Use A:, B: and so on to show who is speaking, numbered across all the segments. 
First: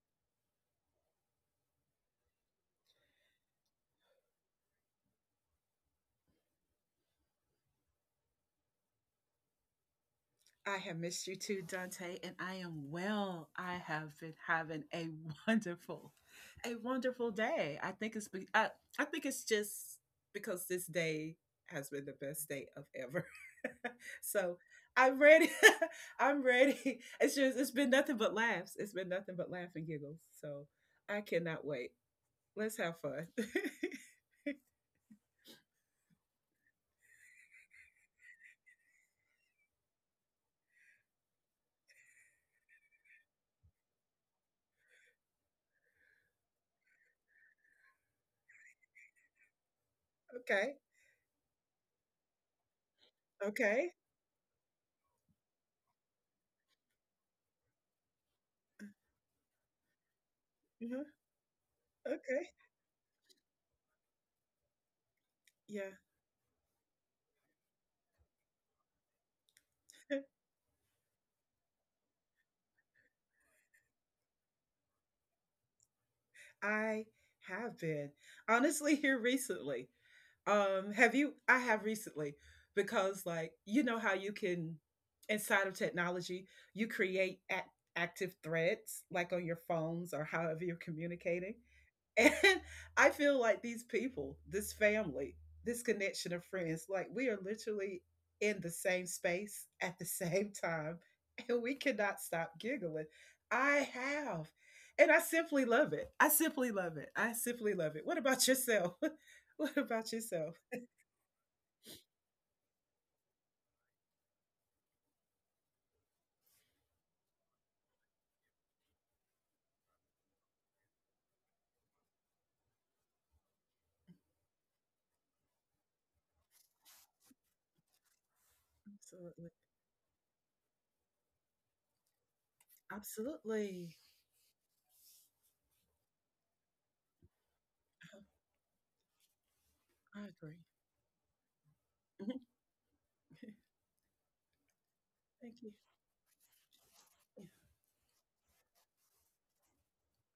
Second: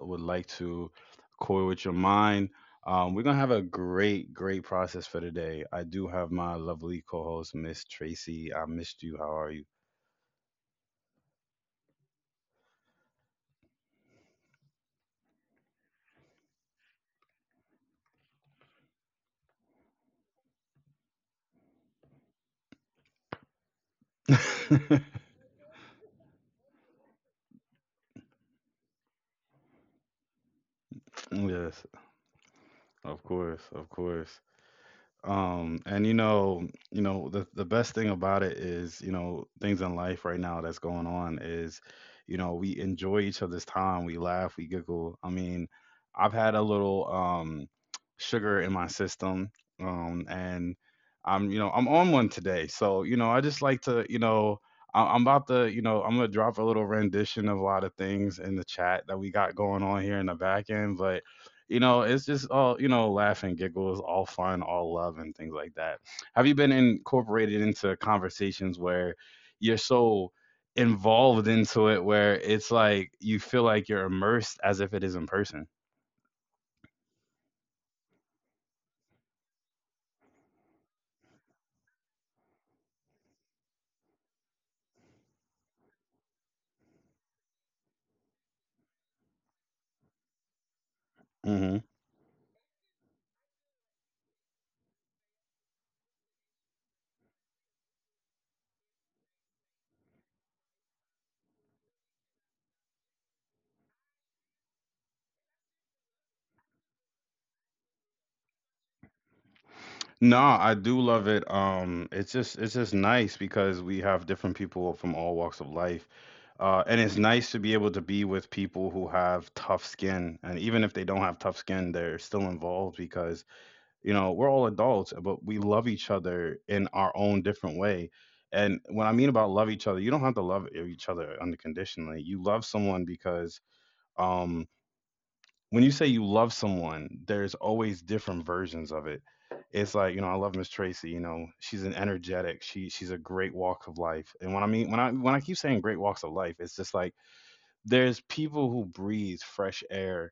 A: would like to coy with your mind. We're going to have a great, great process for today. I do have my lovely co host, Miss Tracy. I missed you. How are you?
B: I have missed you too, Dante, and I am well. I have been having a wonderful, a wonderful day. I think it's just because this day has been the best day of ever. So I'm ready. I'm ready. It's just it's been nothing but laughs. It's been nothing but laugh and giggles. So I cannot
A: Yes,
B: wait. Let's have
A: of
B: fun.
A: course, of course. And the best thing about it is, things in life right now that's going on is, we enjoy each other's time, we laugh, we giggle. I mean, I've had a little sugar in my system,
B: Okay.
A: and I'm, I'm on one today. So, I just like
B: Okay.
A: to, I'm about to, I'm gonna drop a little rendition of a lot of things in the chat that we got going on here in the back end,
B: Mhm.
A: but you know, it's
B: Okay.
A: just all, laugh and giggles, all fun, all love, and things like
B: Yeah.
A: that. Have you been incorporated into conversations where you're so involved into it where it's like you feel like you're immersed as if it is in person?
B: I have been. Honestly, here recently. Have you? I have recently because like you know how you can inside of technology, you create active threads like on your phones or however you're communicating.
A: Hmm.
B: And I feel like these people, this family, this connection of friends, like we are literally in the same space at the same time, and we cannot stop giggling. I have. And I simply love it. I simply love it. I simply love it. What about yourself? What about
A: No,
B: yourself?
A: I do love it. It's just nice because we have different people from all walks of life. And it's nice to be able to be with people who have tough skin. And even if they don't have tough skin, they're still involved because you know we're all adults but we love each other in our own different way. And when I mean
B: Absolutely.
A: about love each other, you don't have to love each other unconditionally. You love someone because
B: Absolutely.
A: um when you say you love someone, there's always
B: I
A: different versions of it. It's like, you
B: I
A: know, I love
B: agree.
A: Miss Tracy. You know, she's an
B: Mhm.
A: energetic, she's a great walk of life. And when I mean, when I
B: Thank
A: keep
B: you.
A: saying great walks of life, it's just like there's people who breathe fresh air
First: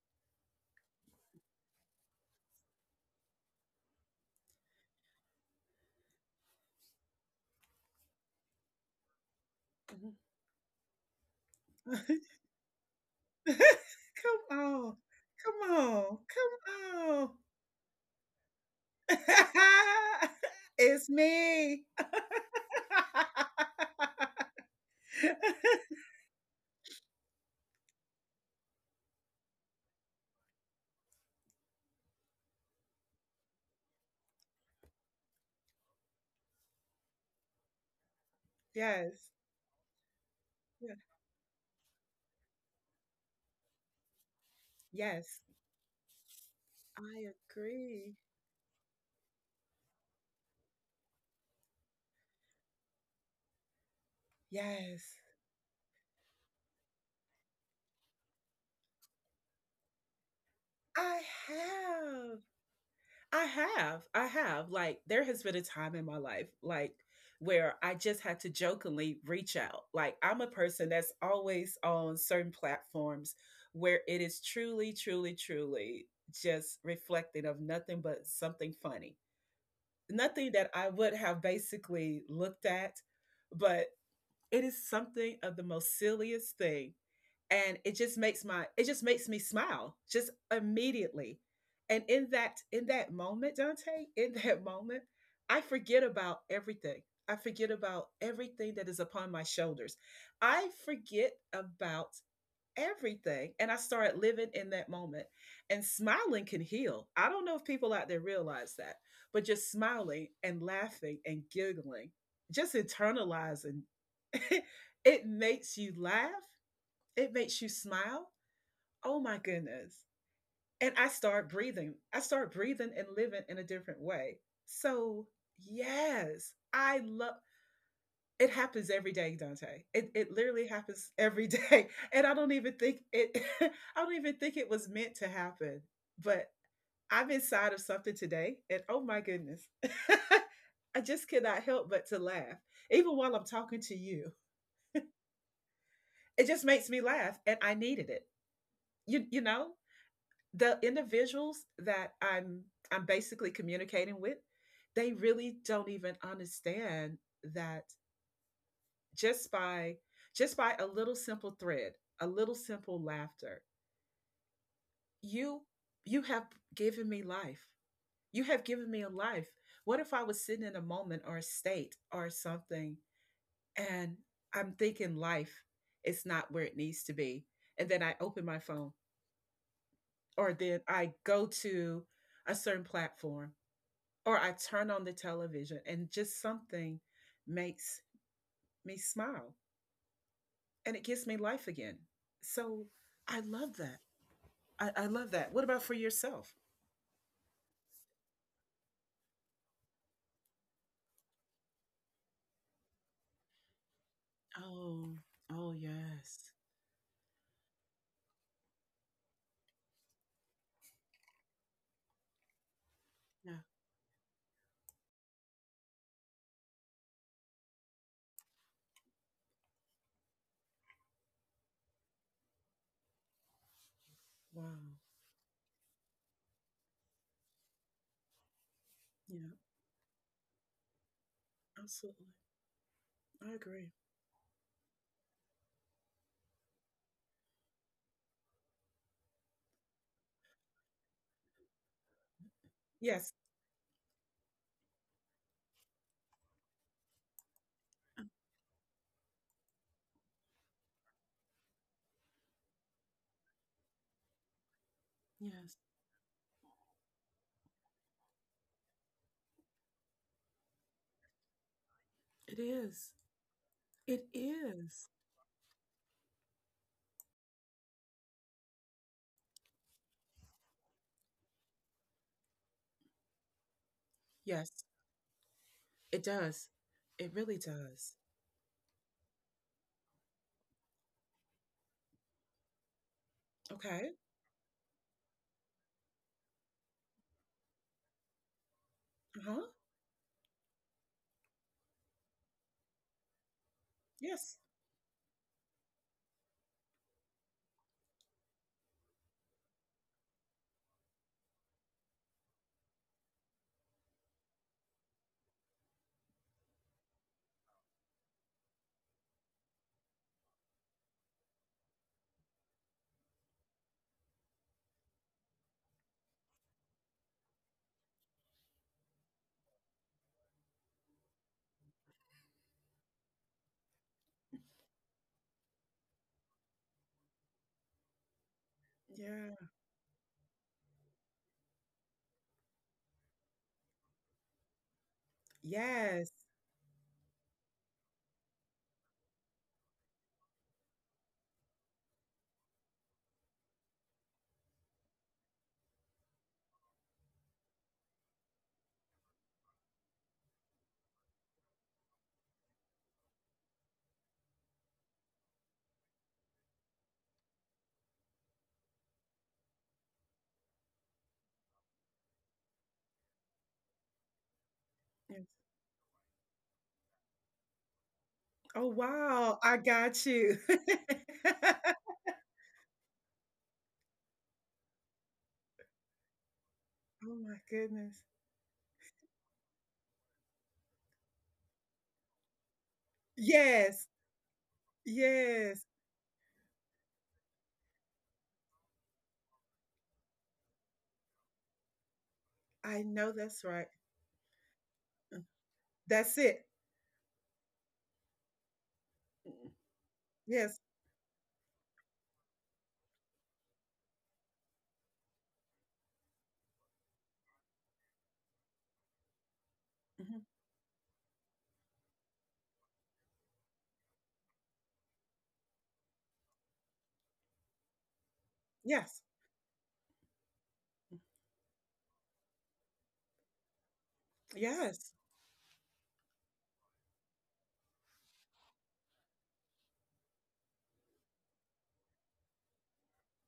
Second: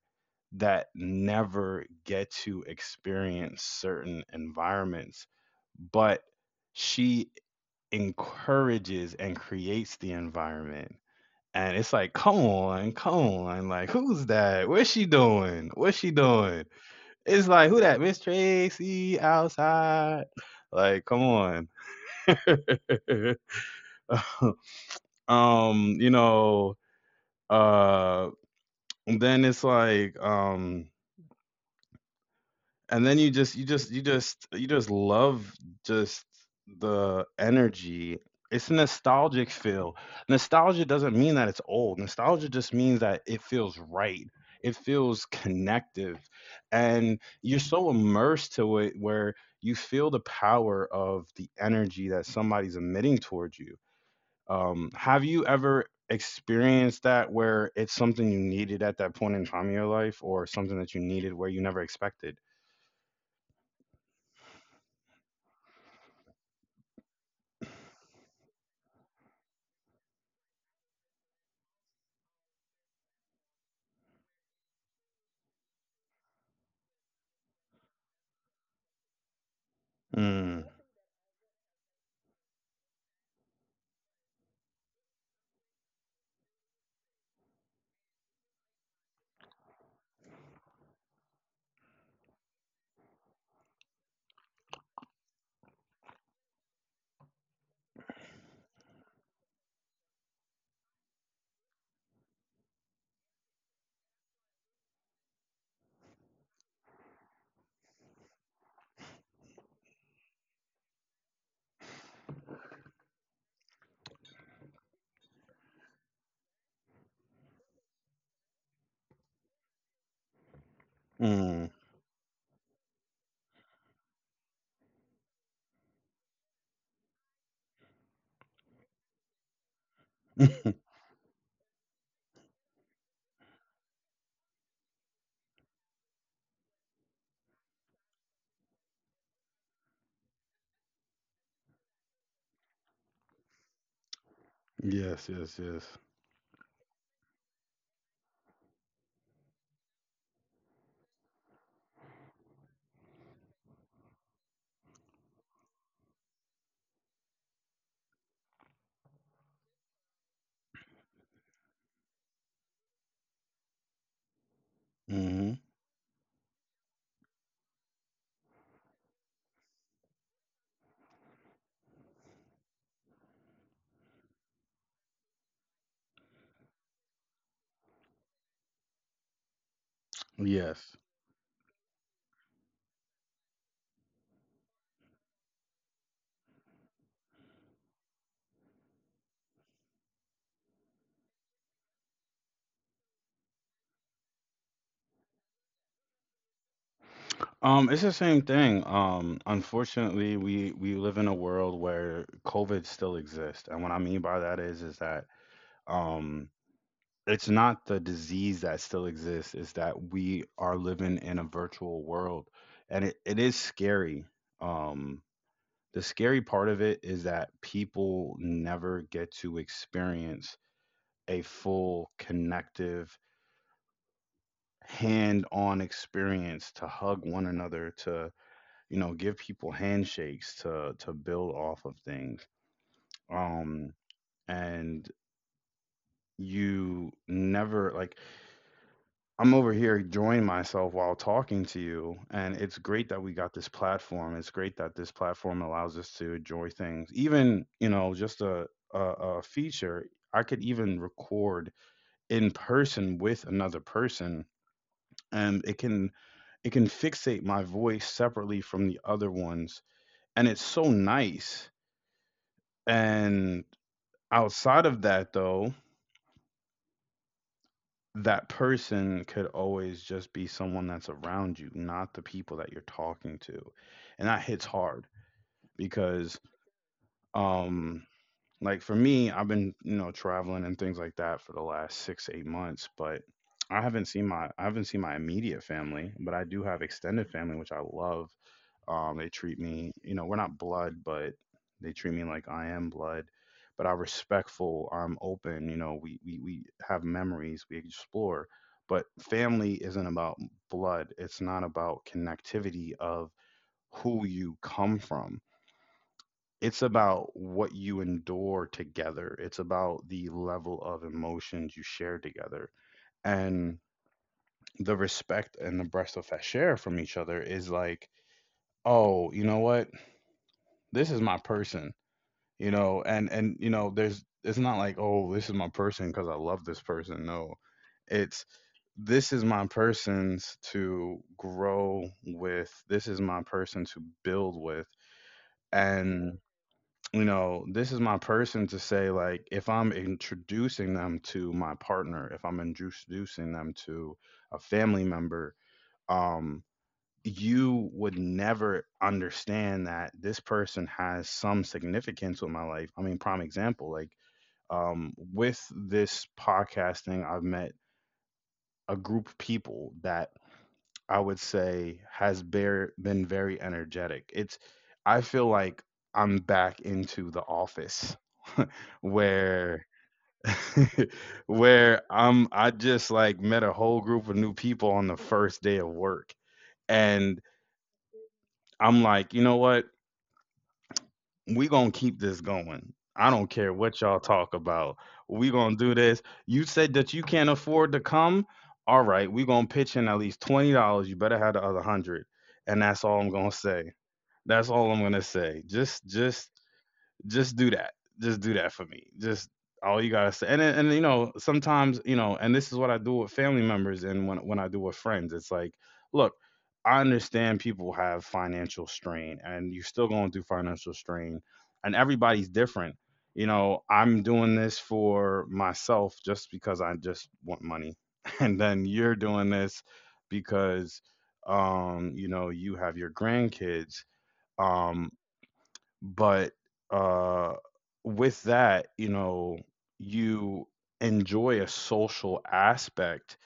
A: that never get to experience certain environments, but she encourages and creates the environment. And it's
B: Yeah.
A: like,
B: Mhm.
A: come on, come on. Like, who's
B: Come
A: that? What's
B: on.
A: she doing?
B: Come
A: What's she
B: on.
A: doing?
B: Come on.
A: It's like, who that? Miss Tracy outside. Like,
B: It's
A: come on.
B: me.
A: um, you know, uh then it's like, and then you just love just the energy. It's a
B: Yes.
A: nostalgic feel. Nostalgia
B: Yeah.
A: doesn't mean that it's old. Nostalgia just means that it feels right. It feels
B: Yes.
A: connective, and
B: I
A: you're so
B: agree.
A: immersed to it where you feel the power of the energy that somebody's emitting towards you. um,
B: Yes.
A: have you ever experienced that where it's something you needed at that point in time in your life or something that you
B: I
A: needed where you never expected?
B: have. I have. I have. Like, there has been a time in my life, like, where I just had to jokingly reach out. Like, I'm a person that's always on certain platforms where it is truly, truly, truly just reflecting of nothing but something funny. Nothing
A: Hmm.
B: that I would have basically looked at, but it is something of the most silliest thing. And it just makes me smile just immediately. And in that moment, Dante, in that moment, I forget about everything. I forget about everything that is upon my shoulders. I forget about everything. And I started living in that moment. And smiling can heal. I don't know if people out there realize that, but just smiling and laughing and giggling, just internalizing, it makes you laugh, it makes you smile. Oh my goodness. And I start
A: Mm.
B: breathing. I start breathing and living in a different way. So, yes, I love it happens every day, Dante. It literally
A: Yes,
B: happens every day, and I don't even think it I don't even think it was meant to happen. But I'm inside of something today, and oh my goodness. I just cannot help but to laugh. Even while I'm talking to you,
A: yes, yes.
B: it just makes me laugh and I needed it. You know, the individuals that I'm basically communicating with, they really don't even understand that just by just by a little simple thread, a little simple laughter.
A: Hmm.
B: You you have given me life. You have given me a life. What if I was sitting in a moment or a state or something and I'm thinking life is not where it needs to be and then I open my phone or then
A: Yes.
B: I go to a certain platform or I turn on the television and just something makes me smile and it gives me life again. So I love that. I love that. What about for yourself?
A: It's the same thing. Unfortunately, we live in a world where COVID still exists, and what I mean by that is
B: Oh,
A: that
B: oh
A: um,
B: yes.
A: it's not the disease that still exists; it's that we are living in a virtual world, and it
B: Yeah.
A: is scary. Um, the scary part of it is that people never get to experience a full connective
B: Wow.
A: hand-on experience, to hug one another, to, you know, give
B: Yeah.
A: people handshakes, to build off of
B: Absolutely.
A: things.
B: I agree.
A: Um and You never like, I'm over here enjoying myself while talking to you, and it's great that
B: Yes.
A: we got this platform. It's great that this platform allows us to enjoy things, even, you know, just a a feature. I could even record in person with another person, and
B: Yes.
A: it can, it can fixate my voice separately from the other ones, and it's so nice.
B: It is.
A: And
B: It
A: outside of
B: is.
A: that though, that person could always just be someone that's around you, not the people that you're talking to. And that hits
B: Yes.
A: hard
B: It
A: because
B: does. It really
A: um
B: does.
A: like for me, I've been, you know, traveling and things like that for the last 6-8 months. But
B: Okay.
A: I haven't seen my immediate family, but I do have extended family which I love. They treat
B: Uh-huh.
A: me, you know, we're not blood, but they treat me like I am blood. But I'm
B: Yes.
A: respectful. I'm open. You know, we we have memories. We explore. But family isn't about blood. It's not about connectivity of who you come from. It's about what you endure together. It's about the level of emotions you share together. And the respect and the breath of fresh air from each other is like, oh, you know what? This is my person. You know, and you know, there's, it's not like, oh, this is my person because I love this person. No, it's, this is my
B: Yeah.
A: person's to grow with. This is my person to build with.
B: Yes.
A: And you know, this is my person to say, like, if I'm introducing them to my partner, if I'm introducing them to a family member. um you would never understand that this person has some significance with my life. I mean, prime example, like with this podcasting, I've met a group of people that I would say been very energetic. It's, I
B: Yes.
A: feel like I'm back into the office
B: Oh wow. I
A: where,
B: got you. Oh
A: where I just like met a whole group of new people on the first day of work. And
B: my goodness.
A: I'm like, you know what? We gonna keep this going. I don't care what
B: Yes.
A: y'all talk about. We gonna
B: Yes.
A: do this. You said that you can't afford to come. All right, we gonna pitch in at least $20. You better have the other 100, and
B: I
A: that's all
B: know
A: I'm gonna
B: that's right.
A: say. That's all I'm gonna
B: Mm.
A: say.
B: That's it.
A: Just do that. Just do that for me. Just
B: Mm.
A: all you gotta say. And
B: Yes.
A: and you know, sometimes you know, and this is what I do with family members, and when I do with friends, it's like, look, I understand people have financial strain, and you're still going
B: Mhm.
A: through financial strain, and everybody's different. You know, I'm doing this for myself just because I just want money, and then you're
B: Yes.
A: doing this because, you know, you have your grandkids.
B: Yes.
A: Um, but uh with that, you know, you enjoy a social aspect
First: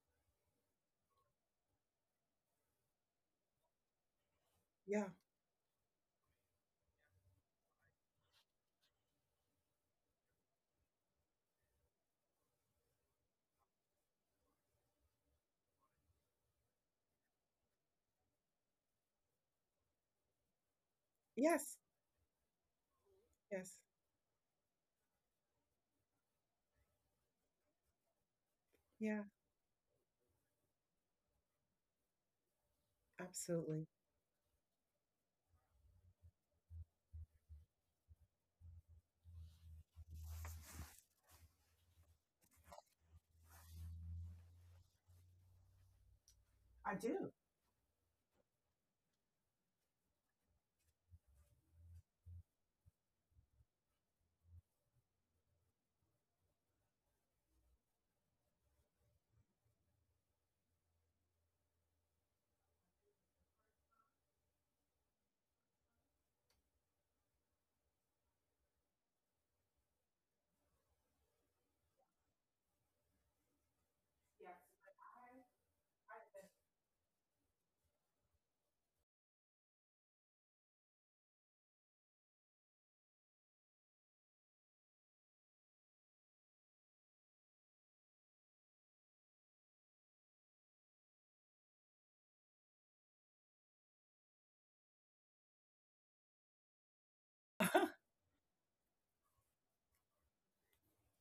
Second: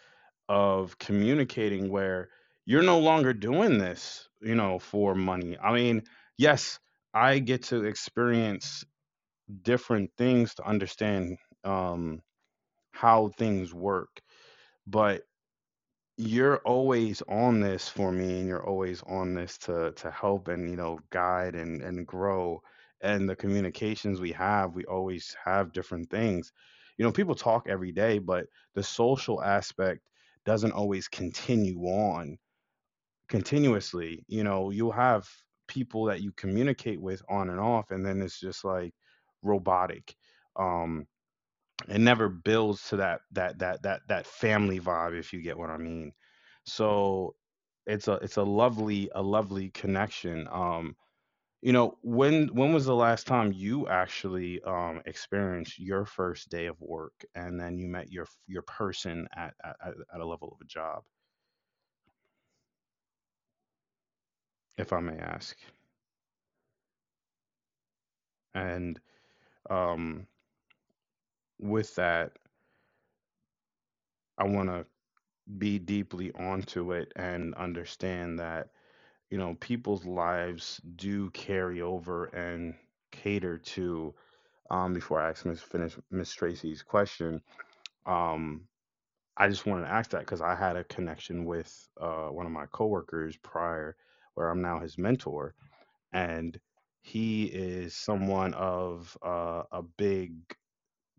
A: of communicating where you're no longer doing this, you know,
B: Yeah.
A: for money. I mean, yes, I get to experience different things to understand um how things work. But you're always on this for me, and you're always on this to, help and, you know, guide
B: Yes.
A: and, grow. And the
B: Yes.
A: communications we have, we always have different things. You know, people talk every day, but the
B: Yeah.
A: social aspect doesn't always continue on
B: Absolutely.
A: continuously. You know, you'll have people that you communicate with on and off, and then it's just like robotic. Um, it never builds to that family vibe, if you get what I mean.
B: I do.
A: So it's a, lovely, a lovely connection. When was the last time you actually, experienced your first day of work and then you met your person at a level of a job, if I may ask. And um with that, I want to be deeply onto it, and understand that, you know, people's lives do carry over and cater to, before I ask Miss, finish Miss Tracy's question. um I just wanted to ask that because I had a connection with one of my coworkers prior, where I'm now his mentor. And he is someone of a big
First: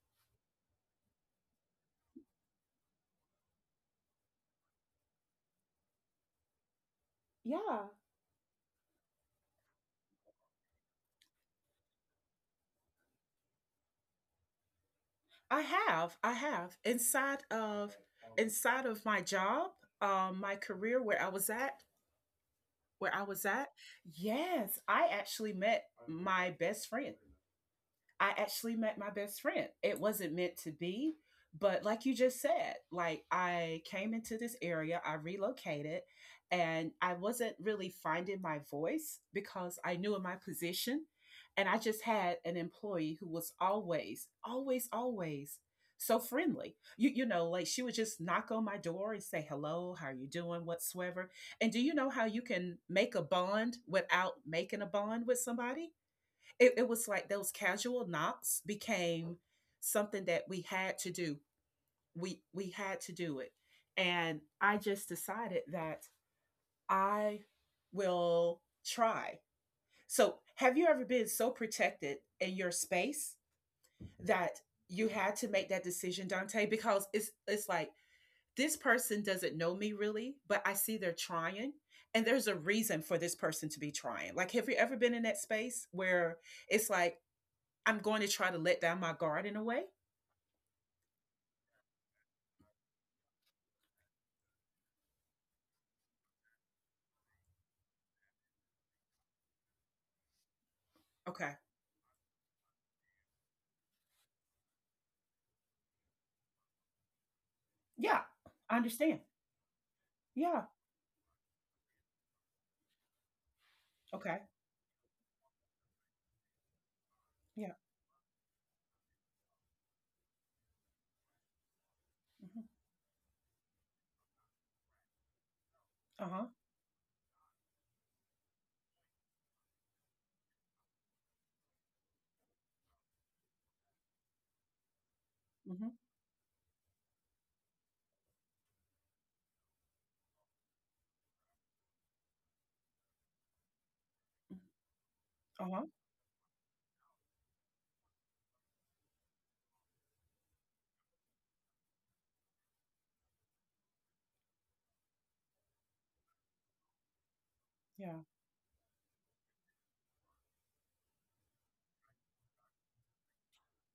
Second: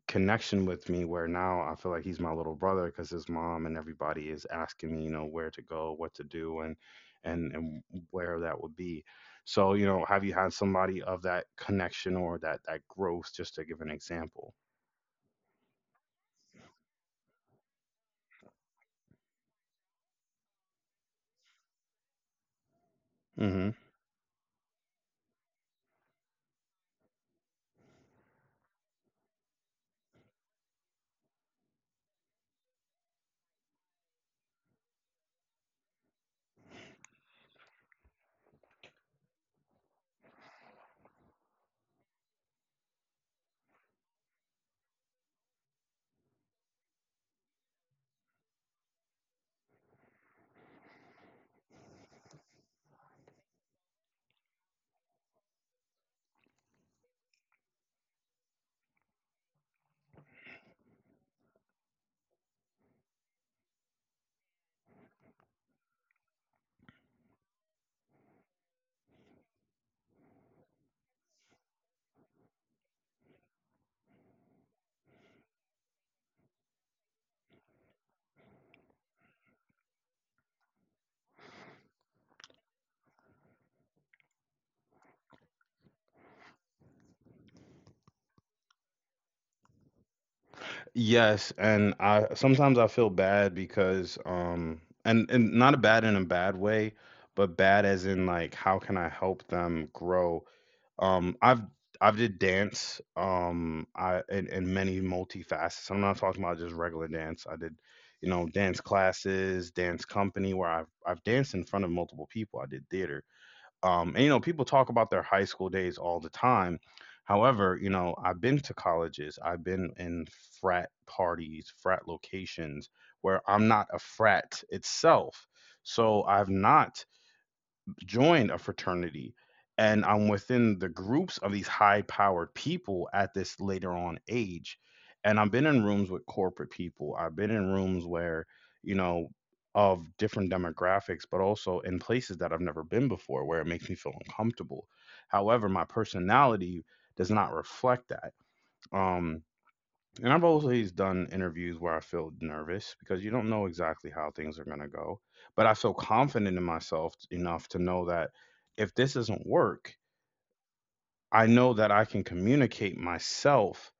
A: connection with me, where now I feel like he's my little brother because his mom and everybody is asking me, you know, where to go, what to do, and and and
B: Yeah.
A: where that would be. So, you know, have you had somebody of that connection or that growth? Just to give an example.
B: I have. I have. Inside of my job, my career where I was at.
A: Hmm.
B: Yes, I actually met my best friend. I actually met my best friend. It wasn't meant to be, but like you just said, like I came into this area, I relocated, and I wasn't really finding my voice because I knew in my position. And I just had an employee who was always, always, always so friendly. You know, like she would just knock on my door and say hello, how are you doing, whatsoever. And do you know how you can make a bond without making a bond with somebody? It was like those casual knocks became something that we had to do. We had to do it, and I just decided that I will try. So have you ever been so protected in your space that you had to make that decision, Dante, because it's like this person doesn't know me really, but I see they're trying, and there's a reason for this person to be trying. Like, have you ever been in that space where it's like I'm going to try to let down my guard in a way?
A: Yes, and I sometimes I feel bad because and not a bad in a bad way, but bad as in like, how can I help them grow? Um,
B: Okay.
A: I've I've did dance. I and many multifacets. I'm not talking about just regular dance. I did,
B: Yeah,
A: you know, dance
B: I understand.
A: classes, dance company,
B: Yeah.
A: where I've danced in front of multiple people. I did theater. And You know,
B: Okay.
A: people talk about their high school days all the time.
B: Yeah.
A: However, you know, I've been to colleges. I've been in frat parties, frat locations where I'm not a frat itself. So
B: Uh
A: I've
B: huh.
A: not joined a fraternity, and I'm within the groups of these high powered people at this later on age. And I've been in
B: Mm-hmm.
A: rooms with corporate people. I've been in rooms where, you know, of different demographics, but also in places that I've never been before, where it makes me feel uncomfortable.
B: Uh
A: However, my
B: huh.
A: personality does not reflect that. Um, and I've always done interviews where I feel nervous because you don't know exactly how things are going to go. But I feel confident in myself enough to know
B: Yeah.
A: that if this doesn't work, I know that I can communicate myself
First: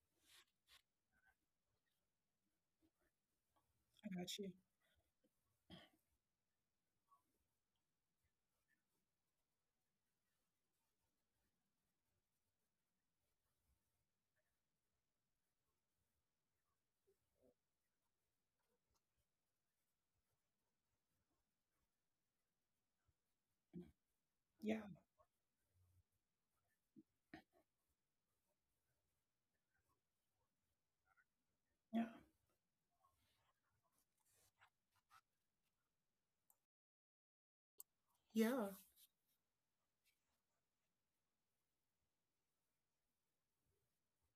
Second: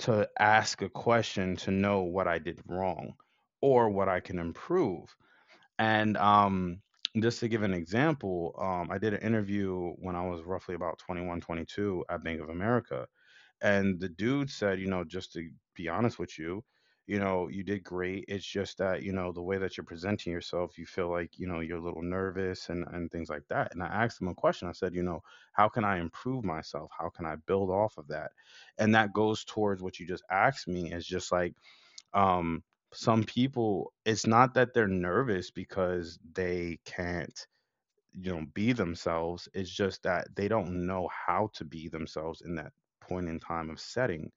A: to ask a question to know what I did wrong or what
B: I
A: I
B: got
A: can
B: you.
A: improve. And just to give an example, I did an interview when I was roughly about 21, 22 at Bank of America, and the dude said, you know, just to be honest with you, you know, you did great. It's just that, you know, the way that you're presenting yourself, you feel like, you know, you're a little nervous and, things like that. And I asked him a question. I
B: Yeah.
A: said, you know, how can I improve myself? How can I build off of that? And that goes towards what you just asked me is just like,
B: Yeah.
A: um, some people, it's not that they're nervous because they can't you know
B: Yeah.
A: be themselves. It's just that they don't know how to be themselves in that point in time of setting.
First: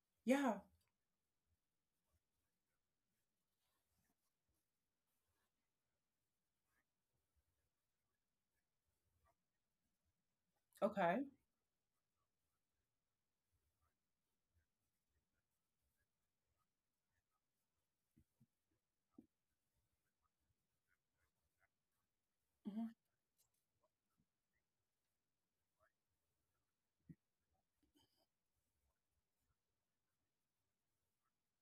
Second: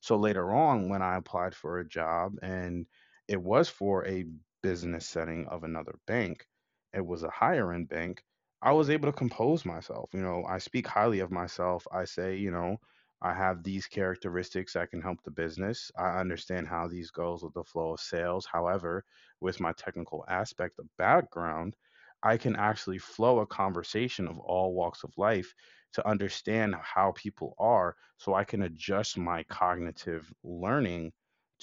A: So later
B: Yeah.
A: on, when I applied for a job and it was for a business setting of another bank, it was a higher end bank, I was able to compose myself. You know, I speak highly
B: Okay.
A: of myself. I say, you know, I have these characteristics that can help the business. I understand how these goes with the flow of sales. However, with my technical aspect of background, I can
B: Mm-hmm.
A: actually flow a conversation of all walks of life to understand how people are so I can adjust my cognitive learning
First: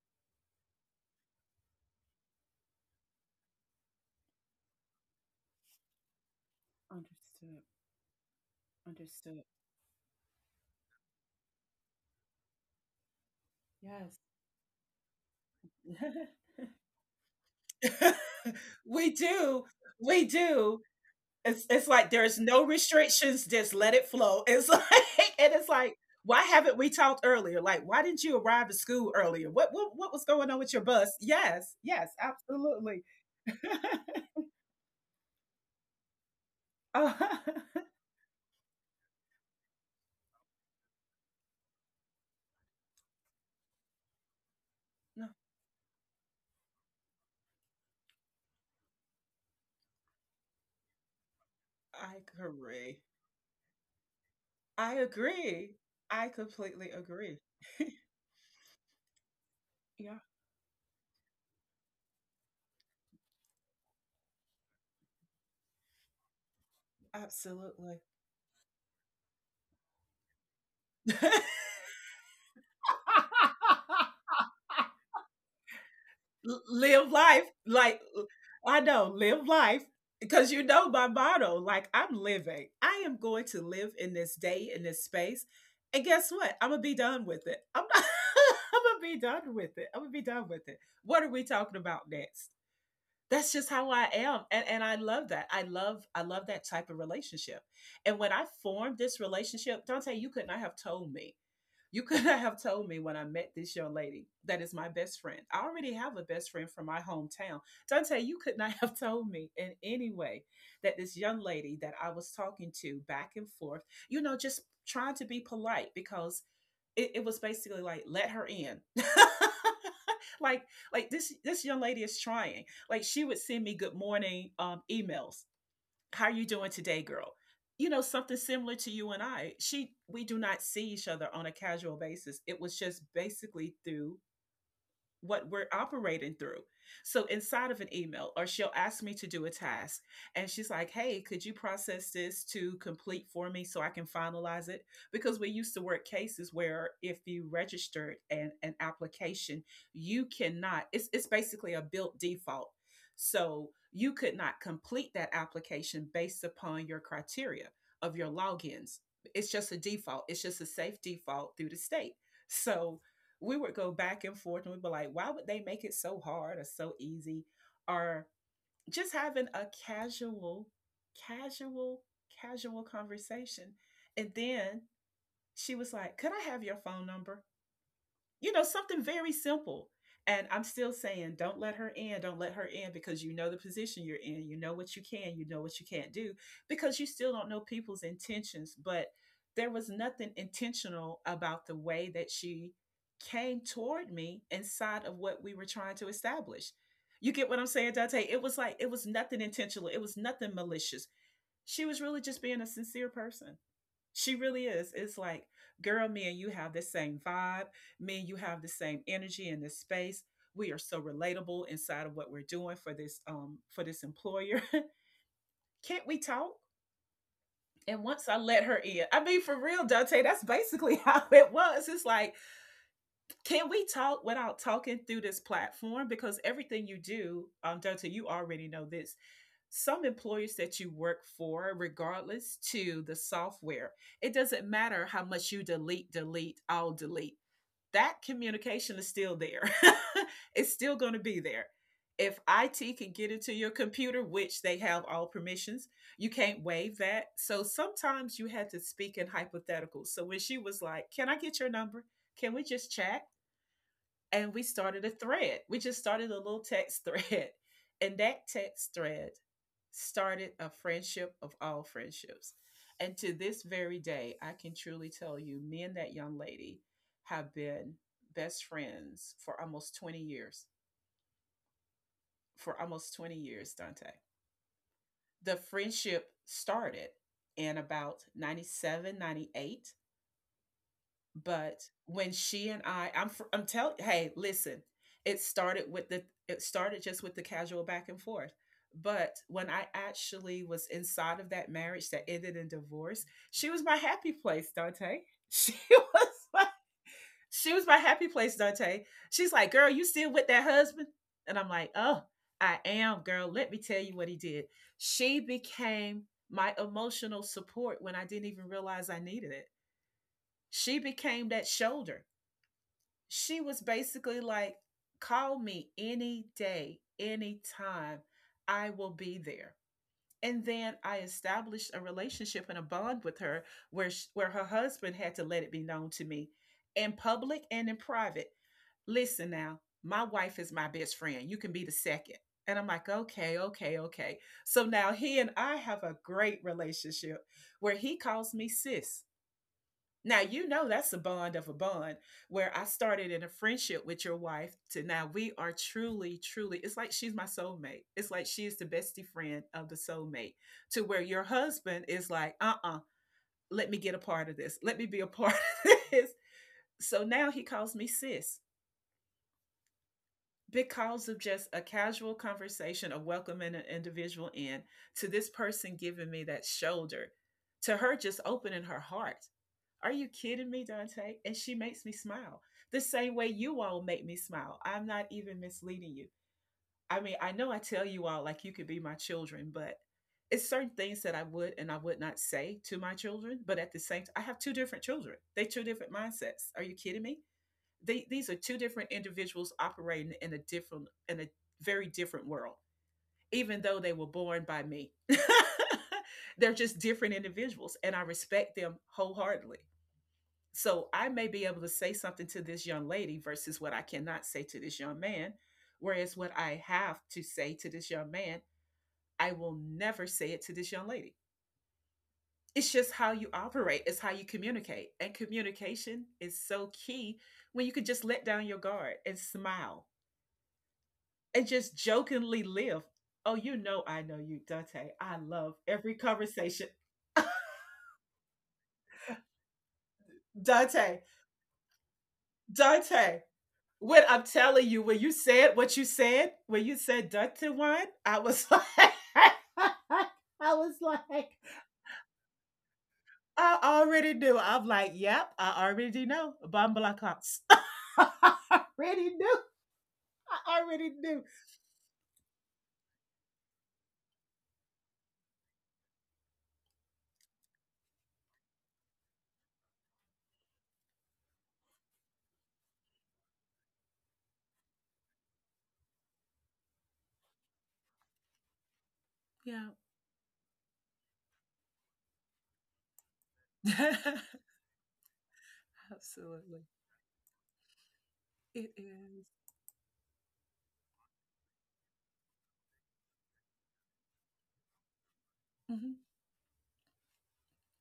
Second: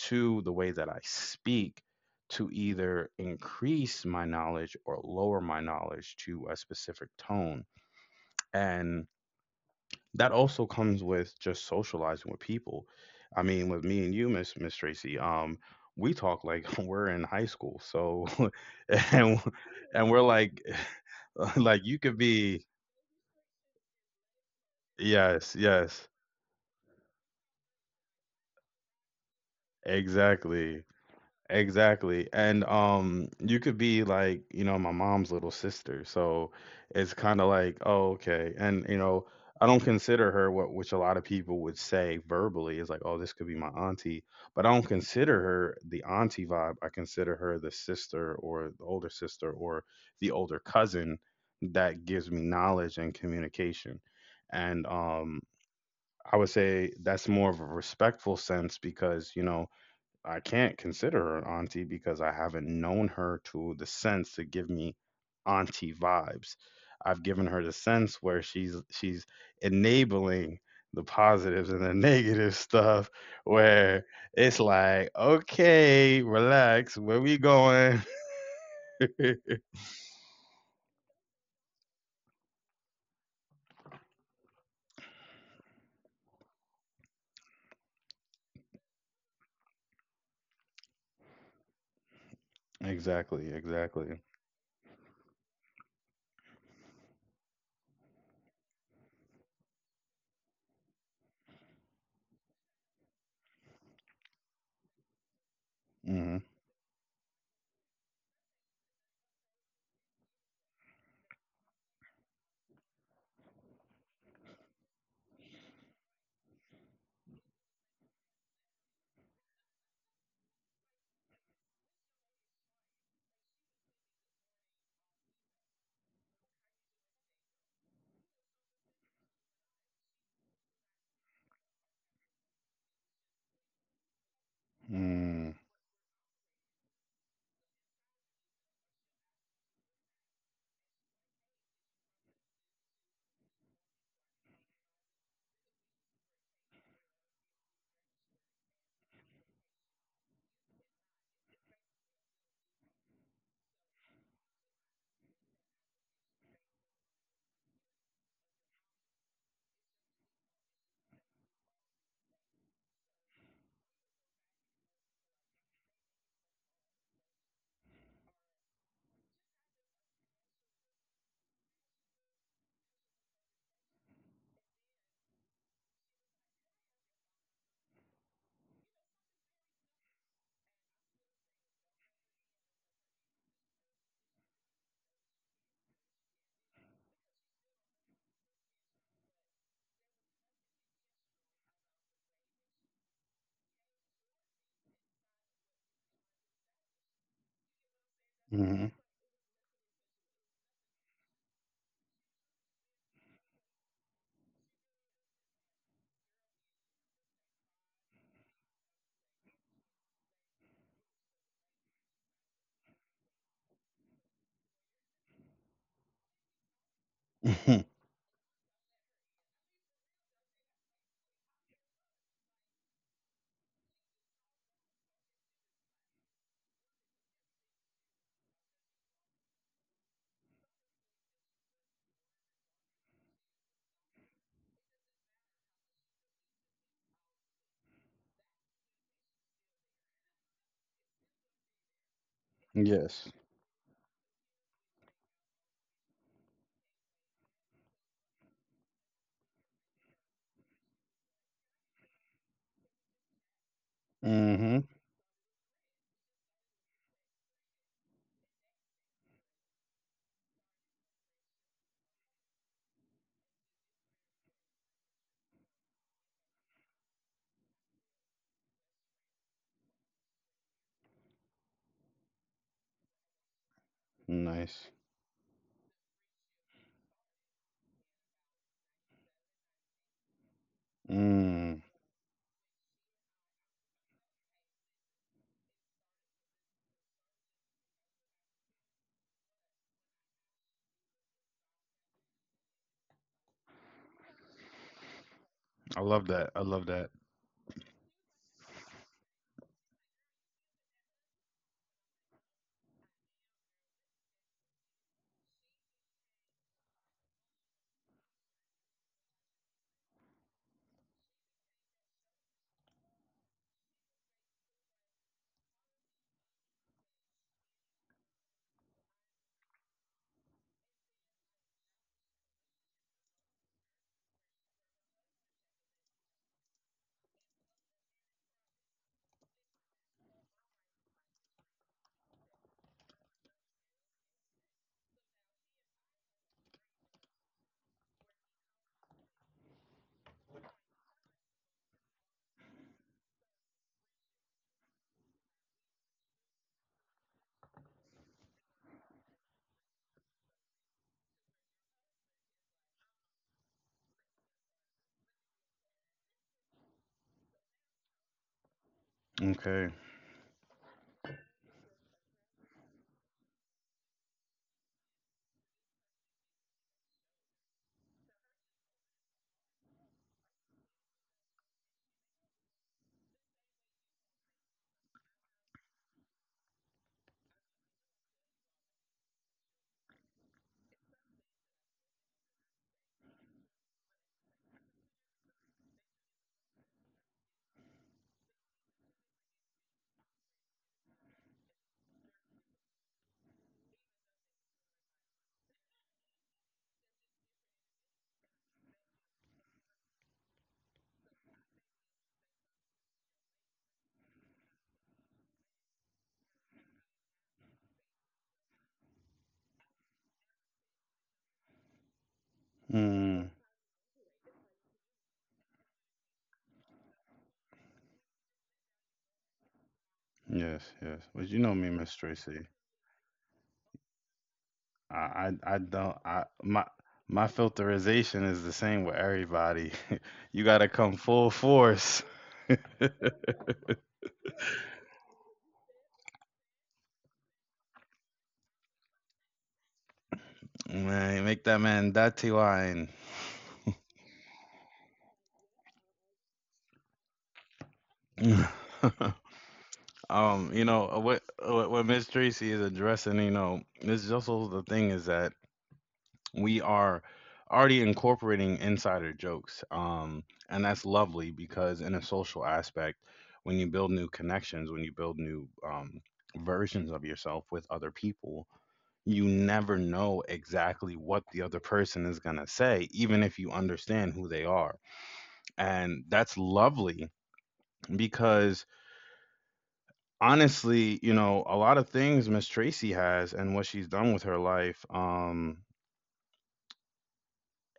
A: to the way that I speak to either increase my knowledge or lower my knowledge to a specific
B: Understood.
A: tone. And
B: Understood.
A: that also comes with just socializing with people. I mean, with me and you, Miss Tracy, we
B: Yes.
A: talk like we're in high school. So
B: We
A: and
B: do.
A: and we're
B: We
A: like
B: do. It's
A: like
B: it's
A: you
B: like
A: could
B: there's no
A: be
B: restrictions, just let it flow. It's like and
A: yes,
B: it's like,
A: yes,
B: why haven't we talked earlier? Like, why didn't you arrive at school earlier? What was going on with your
A: exactly.
B: bus? Yes, yes,
A: Exactly. And
B: absolutely.
A: you could be like, you know, my mom's little sister. So
B: Uh,
A: it's kind of like, oh, okay. And you know, I don't consider her what which a lot of people would say verbally is like, oh, this could be my auntie. But I don't
B: no,
A: consider her the auntie vibe. I consider her the sister or the older sister or the older cousin that
B: I
A: gives me
B: agree.
A: knowledge and communication. And
B: I agree. I
A: I would
B: completely
A: say that's
B: agree.
A: more of a respectful sense because, you know,
B: Yeah,
A: I can't consider her an auntie because I haven't known her to the sense to give me auntie vibes. I've given her the
B: absolutely.
A: sense where she's enabling the positives and the negative stuff where it's like, okay,
B: L-
A: relax,
B: live
A: where we
B: life like
A: going?
B: I know, live life because you know my motto like I'm living. I am going to live in this day in this space. And guess what? I'm going to be done with it. I'm not I'm going to be done with it. I'm going to be done with it. What are we talking about next?
A: exactly,
B: That's just how I
A: exactly.
B: am, and I love that. I love that type of relationship. And when I formed this relationship, Dante, you could not have told me you could not have told me when I met this young lady that is my best friend. I already have a
A: Hmm.
B: best friend from my hometown. Dante, you could not have told me in any way that this young lady that I was talking to back and forth, just trying to be polite because it was basically like, let her in. like like, this young lady is trying. Like, she would send me good morning emails. How are you doing today, girl? You know, something similar to you and I. She we do not see each other on a casual basis. It was just basically through what
A: Mm.
B: we're operating through. So inside of an email, or she'll ask me to do a task, and she's like, "Hey, could you process this to complete for me so I can finalize it?" Because we used to work cases where if you registered an application, you cannot. It's basically a built default, so you could not complete that application based upon your criteria of your logins. It's just a default. It's just a safe default through the state. So we would go back and forth and we'd be like, why would they make it so hard or so easy? Or just having a casual, casual, casual conversation. And then she was like, could I have your phone number? You know, something very simple. And I'm still saying, don't let her in, don't let her in, because you know the position you're in, you know what you can, you know what you can't do, because you still don't know people's intentions. But there was nothing intentional about the way that she came toward me inside of what we were trying to establish. You get what I'm saying, Dante? It was like, it
A: Hmm.
B: was nothing intentional, it was nothing malicious. She was really just being a sincere person. She really is. It's like, girl, me and you have the same vibe. Me and you have the same energy in this space. We are so relatable inside of what we're doing for this employer. Can't we talk? And once I let her in, I mean, for real, Dante, that's basically how it was. It's like, can we talk without talking through this platform? Because everything you do, Dante, you already know this. Some employers that you work for, regardless to the software, it doesn't matter how much you delete, delete, I'll delete. That communication is still there. It's still going to be there. If IT can get
A: Yes.
B: into your computer, which they have all permissions, you can't waive that. So sometimes you had to speak in hypotheticals. So when she was like, can I get your number? Can we just chat? And we
A: Hmm.
B: started a thread. We just started a little text thread. And that text thread started a friendship of all friendships. And to this very day, I can truly tell you, me and that young lady have been best friends for almost 20 years. For almost 20 years, Dante.
A: Nice.
B: The friendship started in about 97, 98. But
A: Mm.
B: when she and I'm telling, hey, listen. It started with the it started just with the casual back and forth. But when I actually was inside of that marriage that ended in divorce, she was my happy place, Dante. She
A: I
B: was
A: love that.
B: my,
A: I love that.
B: she was my happy place, Dante. She's like, "Girl, you still with that husband?" And I'm like, "Oh, I am, girl. Let me tell you what he did." She became my emotional support when I didn't even realize I needed it. She became that shoulder. She was basically like, call me any day, any time. I will be there. And then I established a relationship and a bond with her where sh where her husband had to let it be known to me in public and in private. Listen now, my wife is my best friend. You can be the second. And I'm like, okay, okay, okay. So now he and I have a great relationship where he calls me sis. Now, you know, that's a bond of a bond where I started in a friendship with your wife to now we are truly, truly, it's like she's my soulmate. It's like she is the bestie friend of the soulmate, to where your husband is like, let me get a part of this. Let me be a part of this. So now he calls me sis
A: Okay.
B: because of just a casual conversation of welcoming an individual in, to this person giving me that shoulder, to her just opening her heart. Are you kidding me, Dante? And she makes me smile the same way you all make me smile. I'm not even misleading you. I mean, I know I tell you all like you could be my children, but it's certain things that I would and I would not say to my children. But at the same time, I have two different children. They two different mindsets. Are you kidding me? They, these are two different individuals operating in a very different world, even though they were born by me. They're just different individuals, and I respect them wholeheartedly. So I may be able to say something to this young lady versus what I cannot say to this young man. Whereas what I have to say to this young man, I will never say it to this young lady. It's just how you
A: Mm.
B: operate, it's how you communicate. And communication is so key when you can just let down your guard and smile
A: Yes, yes. But you
B: and
A: know me,
B: just
A: Miss
B: jokingly
A: Tracy.
B: live. Oh, you know, I know you, Dante.
A: I,
B: I
A: I,
B: love
A: I
B: every
A: don't. I
B: conversation.
A: my my filterization is the same with everybody. You gotta
B: Dante,
A: come full force,
B: Dante. When I'm telling you, when you said what you said, when you said ducted wine, I was like, I was
A: man.
B: like,
A: Make that man dirty wine.
B: I already knew. I'm like, yep, I already know. Bambala cops. I already knew. I
A: You
B: already
A: know
B: knew.
A: what Miss Tracy is addressing. You know, this is also the thing is that we are already incorporating insider jokes, and that's lovely because in a social aspect when you build new connections, when you build new versions of yourself with other people, you
B: Yeah.
A: never know exactly what the other person is going to say, even if you understand who they are. And that's
B: Absolutely.
A: lovely because
B: It is.
A: honestly, you know, a lot of things Miss Tracy has and what she's done with her life,
B: Mhm.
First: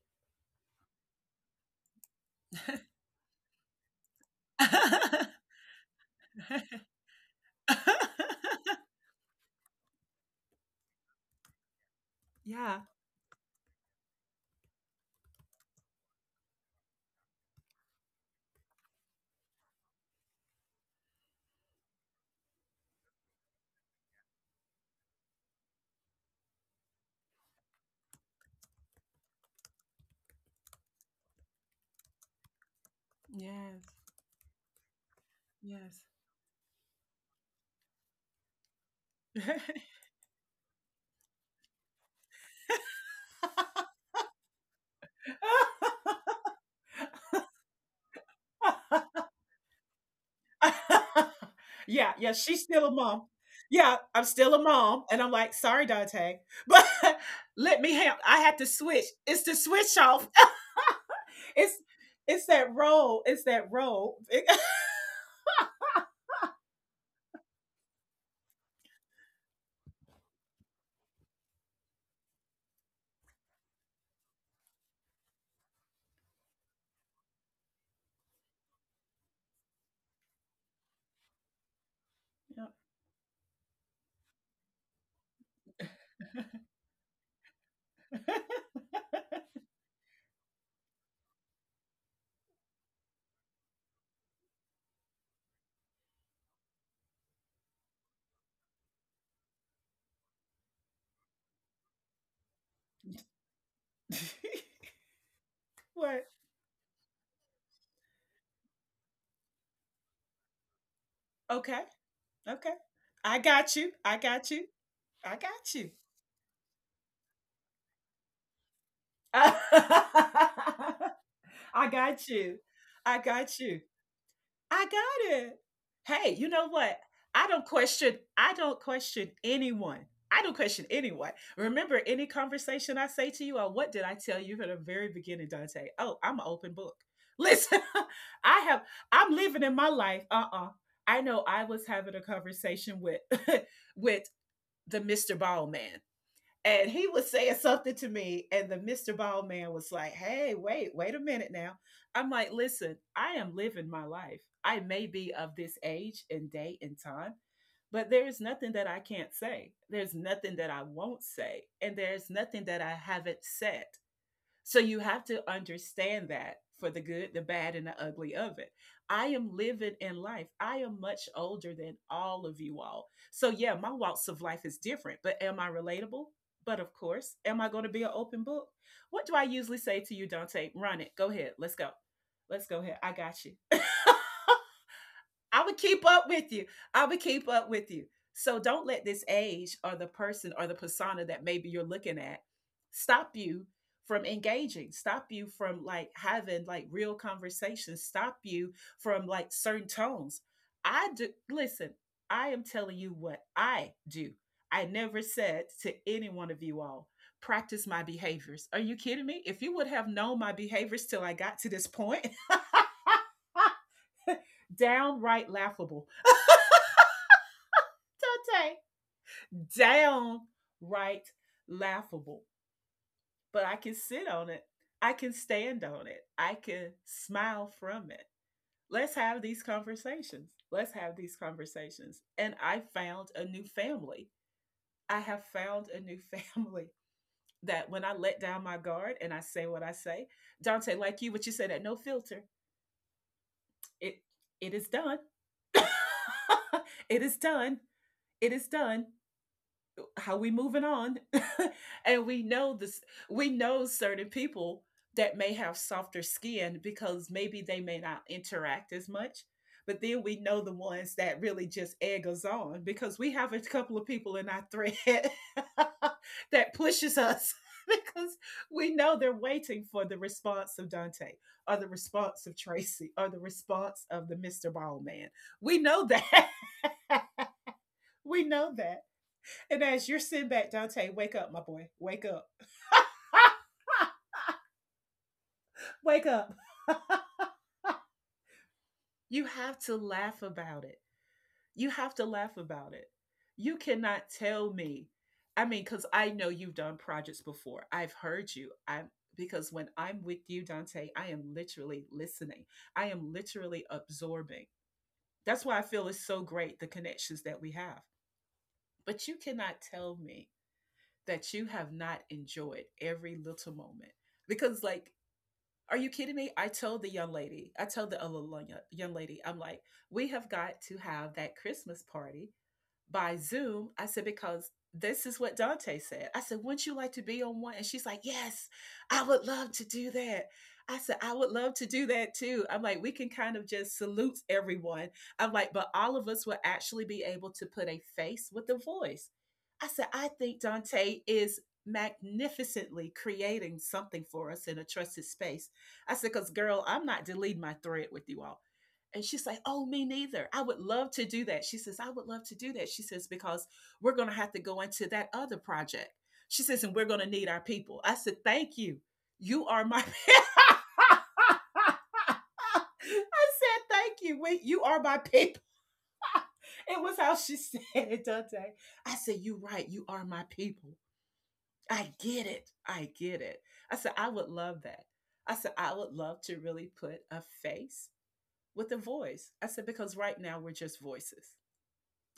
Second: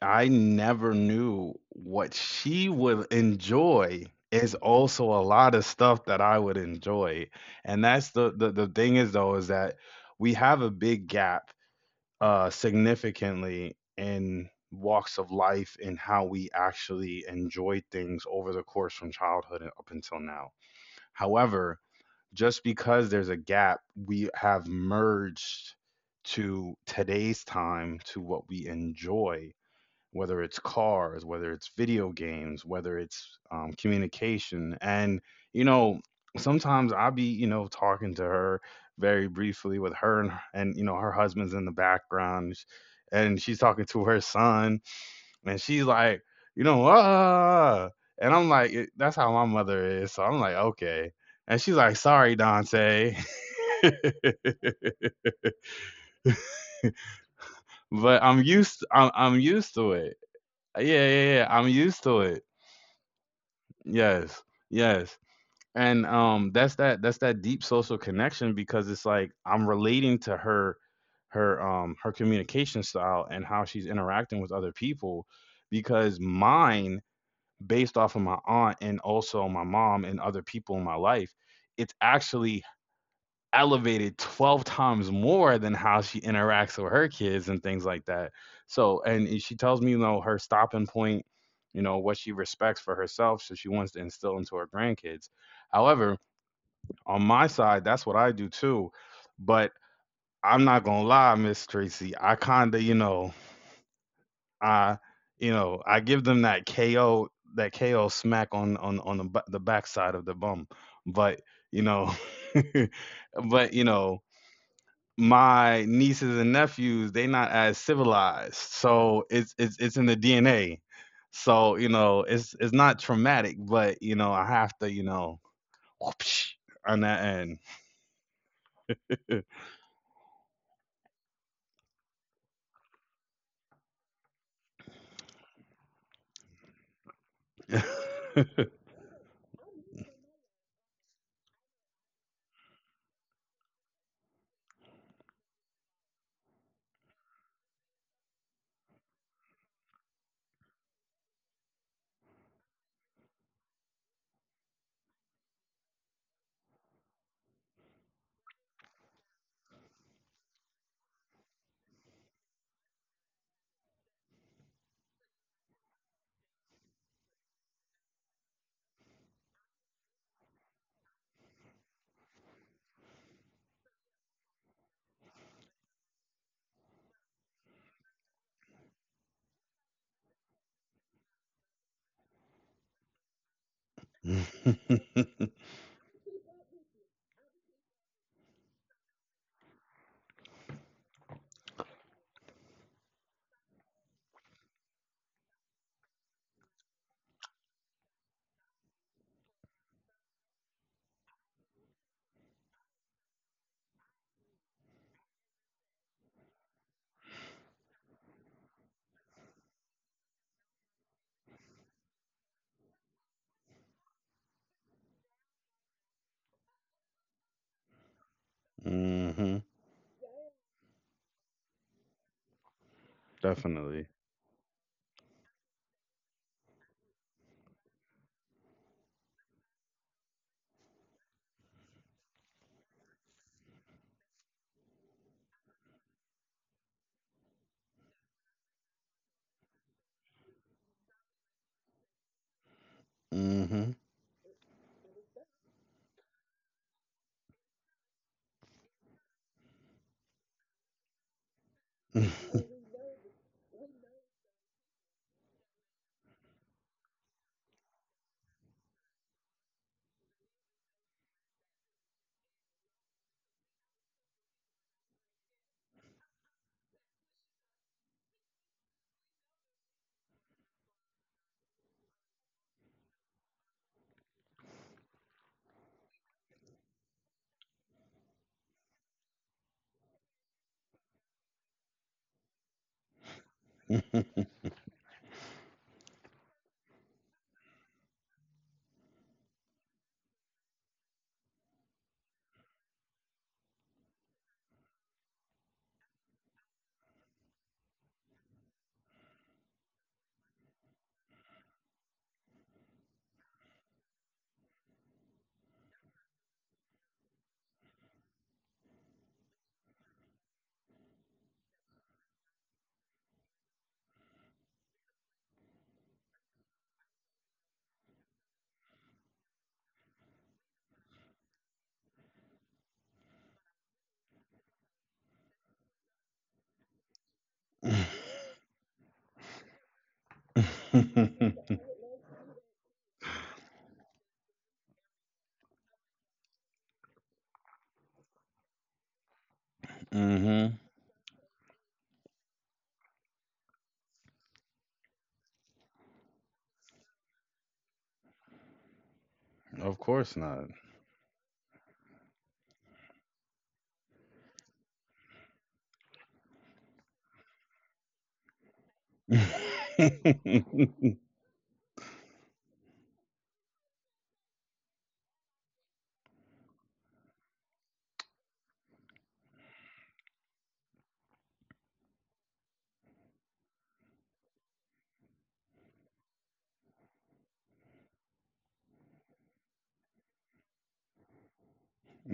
A: I never knew what she would enjoy is also a lot of stuff that I would enjoy. And that's the thing is though is that we have a big gap
B: Yeah.
A: significantly in walks of life and how we actually enjoy things over the course from childhood and up until now. However, just because there's a gap, we have merged to today's time to what we enjoy, whether it's cars, whether it's video games, whether it's
B: Yes.
A: communication. And, you know, sometimes I'll be, you know, talking to her very briefly with her, and you know, her husband's in the background and she's talking to her son, and she's like,
B: Yes.
A: you know, "Ah. Ah, ah." And I'm like, that's how my mother is. So I'm like, okay. And she's like,
B: Yeah, yeah,
A: sorry,
B: she's still a
A: Dante.
B: mom. Yeah, I'm still a mom, and I'm like, "Sorry, Dante, but let me help.
A: But
B: I had to switch.
A: I'm
B: It's the
A: used to
B: switch
A: it.
B: off.
A: Yeah, yeah, yeah. I'm
B: it's
A: used to it.
B: it's that role. It's that role."
A: Yes, yes. And that's that deep social connection because it's like I'm relating to her, her her communication style and how she's interacting with other people, because mine, based off of my aunt and also my mom and other people in my life, it's actually elevated 12 times more than how she interacts with her kids and things like that. So, and she tells me, you know, her stopping point, you know, what she respects for herself, so she wants to instill into her grandkids. However, on my side, that's what I do too. But I'm not gonna lie, Miss Tracy, I kinda,
B: Yeah.
A: I, you know, I
B: What?
A: give them that KO, that KO smack on the, the backside of the bum. But
B: Okay,
A: you know,
B: okay. I
A: but
B: got
A: you
B: you. I
A: know,
B: got you. I got
A: my
B: you.
A: nieces and nephews they not as civilized, so it's it's in the
B: I
A: DNA. So you know
B: got you.
A: it's not
B: I
A: traumatic,
B: got you.
A: but you know I have
B: I
A: to, you
B: got
A: know,
B: it. Hey, you
A: whoopsh,
B: know what?
A: on that end.
B: I don't question anyone. I don't question anyone. Remember any conversation I say to you, or what did I tell you from the very beginning, Dante? Oh, I'm an open book. Listen, I have I'm living in my life. Uh-uh. I know I was having a conversation with with the Mr. Ball man, and he was saying something to me, and the Mr. Bald man was like, hey, wait a minute now. I'm like, listen, I am living my life. I may be of this age and day and time, but there is nothing that I can't say, there's nothing that I won't say, and there's nothing that I haven't said. So you have to understand that, for the good, the bad, and the ugly of it. I am living in life. I am much older than all of you all. So yeah, my walks of life is different, but am I relatable? But of course, am I going to be an open book? What do I usually say to you, Dante? Run it. Go ahead. Let's go. Let's go ahead. I got you. I would keep up with you. I would keep up with you. So don't let this age or the person or the persona that maybe you're looking at stop you from engaging, stop you from like having like real conversations, stop you from like certain tones. I do listen, I am telling you what I do. I never said to any one of you all, practice my behaviors. Are you kidding me? If you would have known my behaviors till I got to this point, downright laughable. Tate.
A: Hmm.
B: Downright laughable. But I can
A: Definitely.
B: sit on it. I can stand on it. I can smile from it. Let's have these conversations. Let's have these conversations. And I found a new family. I have found a new family that when I let down my guard and I say what I say, Dante, like you, what you said at no filter,
A: Hmm.
B: it it is done. It is done. It is done. How we moving on. And we know this, we know certain people that may have softer skin because maybe they may not interact as much, but then we know the ones that really just egg us on, because we have a couple of people in our thread that pushes us because we know they're waiting for the response of Dante, or the response of Tracy, or the response of the Mr. Ballman. We know that. We know that. And as you're sitting back, Dante, wake up, my boy. Wake up. Wake up. You have to laugh about it. You have to laugh about it. You cannot tell me. I mean, because I know you've done projects before. I've heard you. I'm because when I'm with you, Dante, I am literally listening. I am literally absorbing. That's why I feel it's so great the connections that we have. But you cannot tell me that you have not enjoyed every little moment, because like, are you kidding me? I told the young lady, I told the other young lady, I'm like, we have got to have that Christmas party by Zoom. I said, because this is what Dante said. I said, wouldn't you like to be on one? And she's like, yes, I would love to do that. I said, I would love to do that too. I'm like, we can kind of just salute everyone. I'm like, but all of us will actually be able to put a face with a voice. I said, I think
A: Hmm.
B: Dante is magnificently creating something for us in a trusted space. I said, because girl, I'm not deleting my thread with you all. And she's like, "Oh,
A: Of
B: me
A: course
B: neither. I
A: not.
B: would love to do that." She says, "I would love to do that." She says, "Because we're going to have to go into that other project." She says, "And we're going to need our people." I said, "Thank you. You are my." I said, "Thank you. You are my people." It was how she said it, Dante. I said, "You're right. You are my people. I get it. I get it." I said, "I would love that." I said, "I would love to really put a face with a voice." I said, "Because right now we're just voices.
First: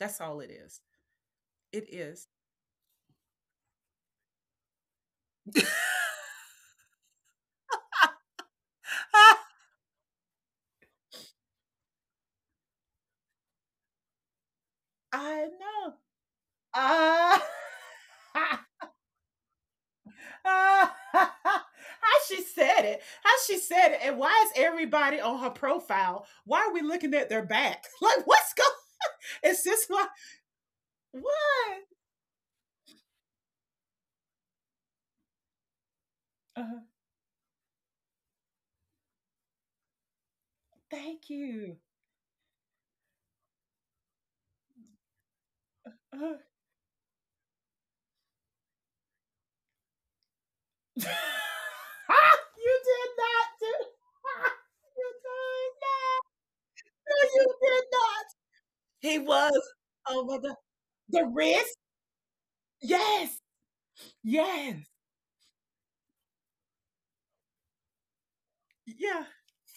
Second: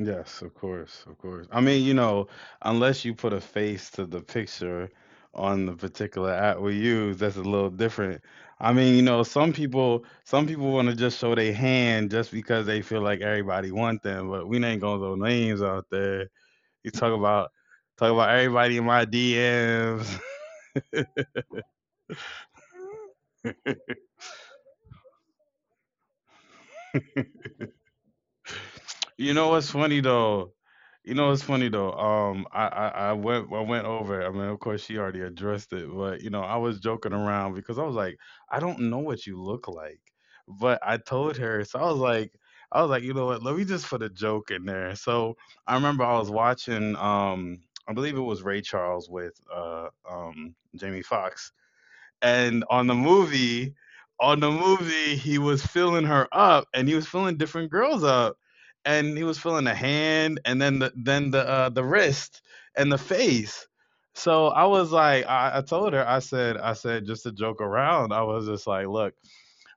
B: That's all it
A: of
B: is."
A: course, of course. I mean,
B: It
A: you
B: is.
A: know, unless you put a face to the picture on the particular app we use, that's a little different. I mean, you know, some people want to just show their hand just because they feel like everybody want them, but we ain't gonna throw
B: I
A: names out
B: know.
A: there. You talk
B: Uh,
A: about everybody in my DMs.
B: how she said it. How she said it. And why is everybody on her profile? Why are we looking at their back? Like, what's going on?
A: You know
B: It's
A: what's
B: just
A: funny
B: like,
A: though? You know what's funny
B: what?
A: though? I went over. It. I mean, of course, she already addressed it, but you know, I was
B: Uh,
A: joking around because I was like, I don't know what you look like, but I
B: thank
A: told her,
B: you.
A: so I was like, you know what? Let me just put a joke in there. So I remember I was
B: You
A: watching, I believe it was Ray Charles with Jamie
B: did not
A: Foxx, and on the
B: do.
A: movie,
B: You
A: he was
B: did
A: filling her up, and he was
B: not. No,
A: filling
B: you
A: different
B: did
A: girls
B: not.
A: up, and
B: He
A: he was
B: was.
A: filling the
B: Oh my
A: hand,
B: god.
A: and then
B: The wrist?
A: the wrist and the
B: Yes.
A: face. So I
B: Yes.
A: was like, I told her, I said, just to joke around. I was just like, look,
B: Yeah.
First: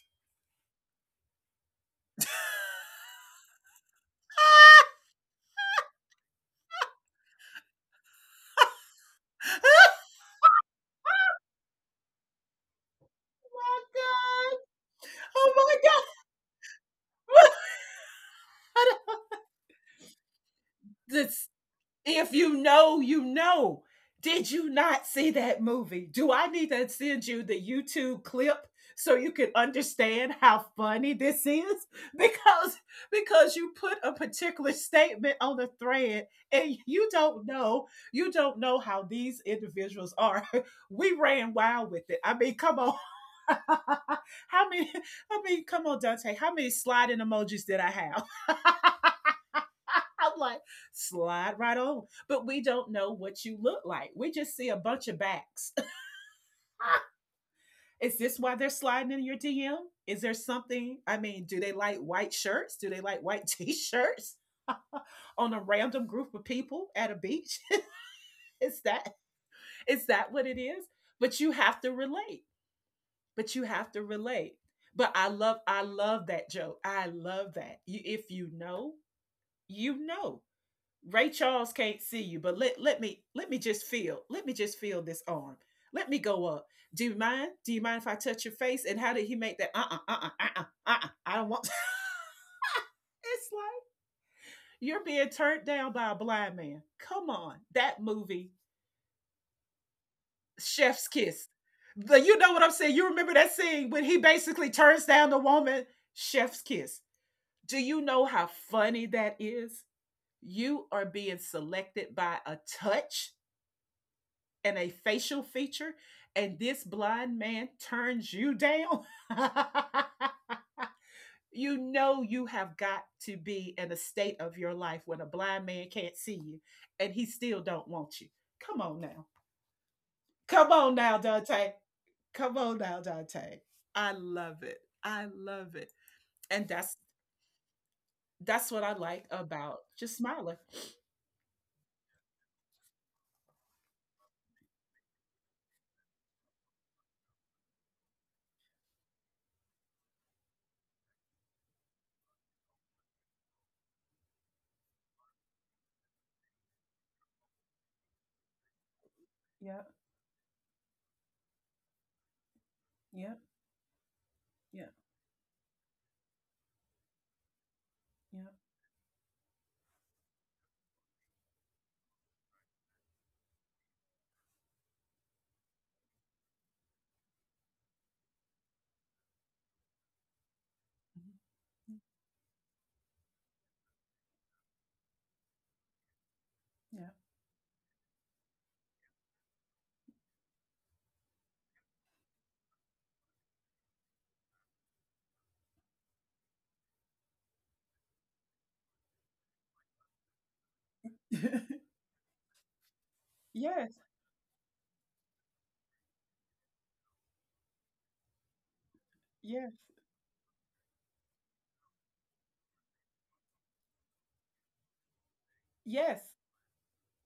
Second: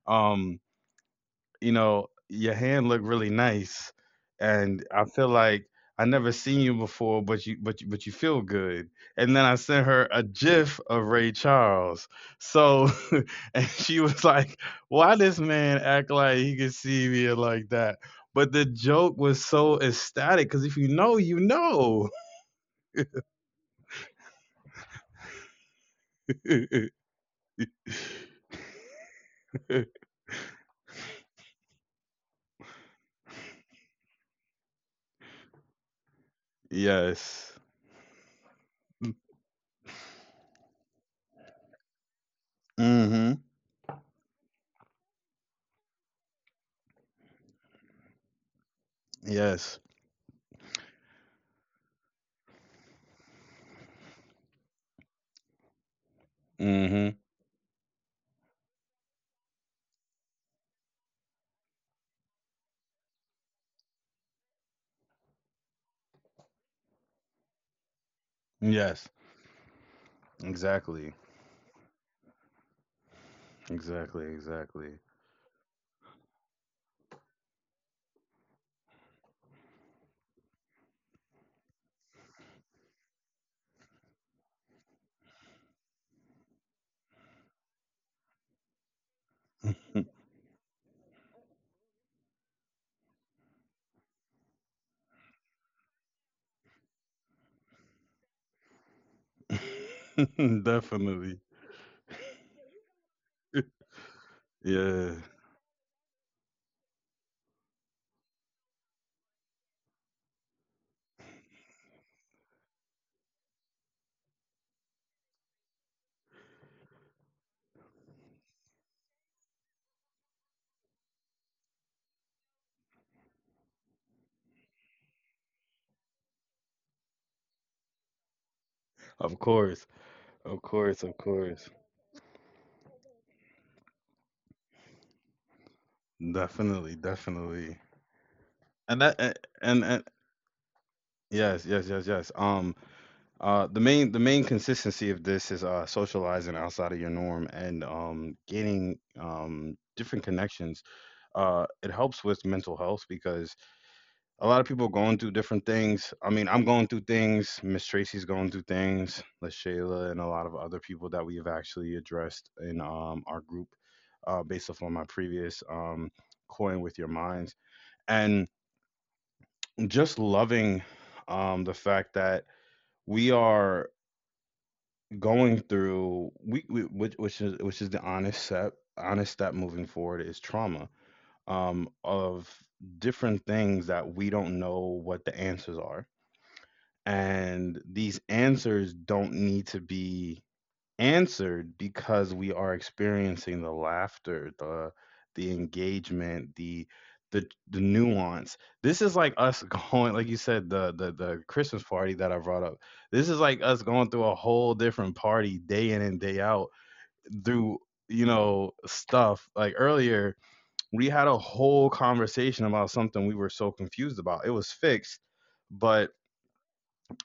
A: um, you know, your hand looked really nice, and
B: Oh
A: I feel like I never seen you before, but but you feel good. And then I sent her a GIF of Ray Charles. So, and
B: my
A: she was like,
B: god.
A: "Why this
B: Oh my
A: man act like he could see me like that?" But the
B: god.
A: joke was so ecstatic because if you know,
B: The
A: you know.
B: If you know, you know. Did you not see that movie? Do I need to send you the YouTube clip so you can understand how funny this is? Because because you put a particular statement on the thread and
A: Yes.
B: you don't know how these individuals are. We ran wild with it. I mean, come on.
A: Mm-hmm.
B: how many I mean, come on, Dante. How many sliding emojis did I have?
A: Yes.
B: I'm like, slide right on. But we don't know what you look like. We just see a bunch of backs.
A: Mm-hmm.
B: Is this why they're sliding in your DM? Is there something? I mean, do they like white shirts? Do they like white t-shirts on a random group of people at a beach? is
A: Yes.
B: that is that what it is?
A: Exactly.
B: But you have to relate. But you have to
A: Exactly.
B: relate.
A: Exactly.
B: But I love that joke. I love that. You, if you know, you know. Ray Charles can't see you, but let me just feel. Let me just feel this arm. Let me go up. Do you mind? Do you mind if I touch your face? And how did he make that? I don't want. It's like you're being turned down by a blind man. Come on, that movie, Chef's
A: Definitely.
B: Kiss. You know what I'm saying? You remember that scene when he basically turns
A: Yeah.
B: down the woman? Chef's Kiss. Do you know how funny that is? You are being selected by a touch and a facial feature, and this blind man turns you down. You know you have got to be in a state of your life when a blind man can't see you and he still don't want you. Come on now.
A: Of course. Of
B: Come on
A: course. Of
B: now,
A: course.
B: Dante. Come on now, Dante. I love it. I love it. And
A: Definitely.
B: that's
A: Definitely.
B: what I
A: And
B: like about
A: and, and
B: just smiling.
A: yes, yes, yes, yes. The main consistency of this is socializing outside of your norm and gaining different connections. It helps with mental health because a lot of people going through different things. I mean, I'm going through things. Miss Tracy's going through things.
B: Yeah,
A: LaShayla and a lot of other people that we have actually addressed in
B: yeah,
A: our group, based off
B: yeah,
A: on my previous coin with your minds, and
B: yeah,
A: just loving the fact that we are going through we which is the honest step moving forward is trauma, of different things that we don't know what the answers are, and these answers don't need to be answered because we are experiencing the laughter, the engagement, the nuance. This is like us going, like you said, the the
B: yeah.
A: Christmas party that I brought up. This is like us
B: Yes,
A: going through a whole different party day in and day out through, you know, stuff
B: yes,
A: like earlier we had a whole conversation about something we were so confused about. It was fixed, but
B: yes.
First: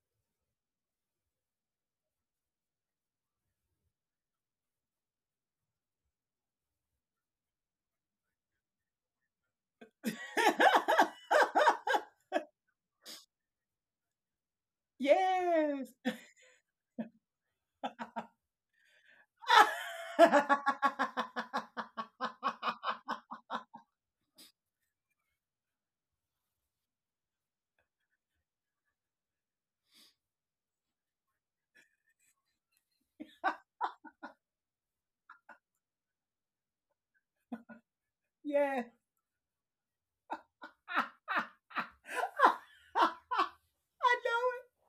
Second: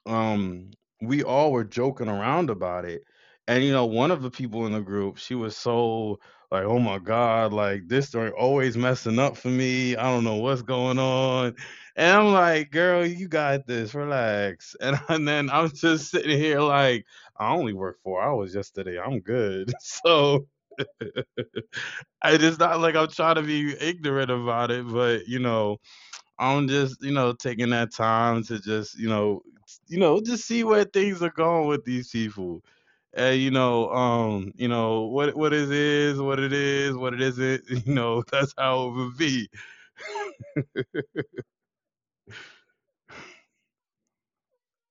A: um we all were joking around about it. And you know, one of the people in the group, she was so like, oh my god, like this story always messing up for me, I don't know what's going on. And I'm like, girl, you got this, relax. And then I'm just
B: Yes.
A: sitting here like, I only worked 4 hours yesterday, I'm good. So
B: Yeah.
A: it's not like I'm trying to be ignorant about it, but you know, I'm just, you know, taking that time to just, you know, you know, just see where things are going with these people. And you know, you know, what it is, what it is, what it isn't. You know, that's how it would be.
B: I know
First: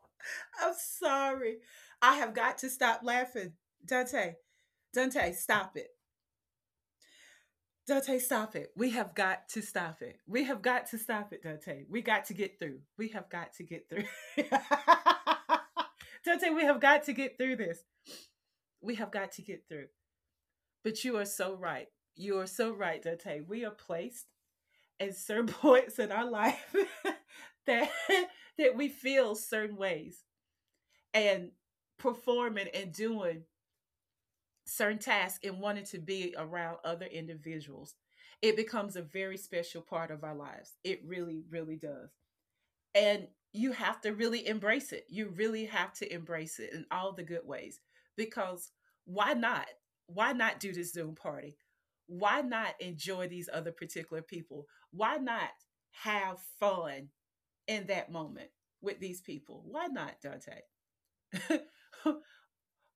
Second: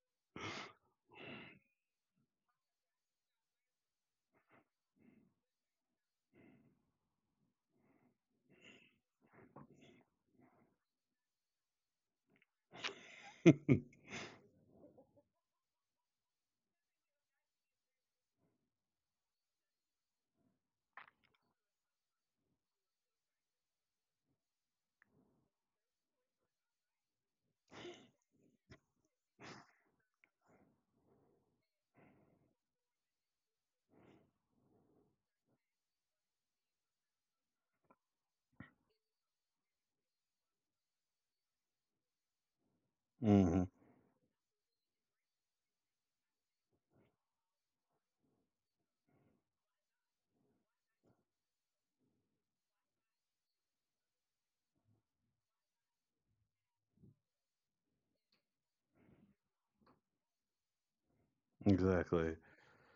B: it. I'm sorry. I have got to stop laughing. Dante, Dante, stop it. Dante, stop it. We have got to stop it. We have got to stop it, Dante. We got to get through. We have got to get through. Dante, we have got to get through this. We have got to get through. But you are so right. You are so right, Dante. We are placed at certain points in our life that that we feel certain ways and performing and doing certain tasks and wanting to be around other individuals. It becomes a very special part of our lives. It really really does. And
A: hmm
B: you have to really embrace it. You really have to embrace it in all the good ways, because why not? Why not do this Zoom party? Why not enjoy these other particular people? Why not have fun in that moment with these people? Why not, Dante?
A: exactly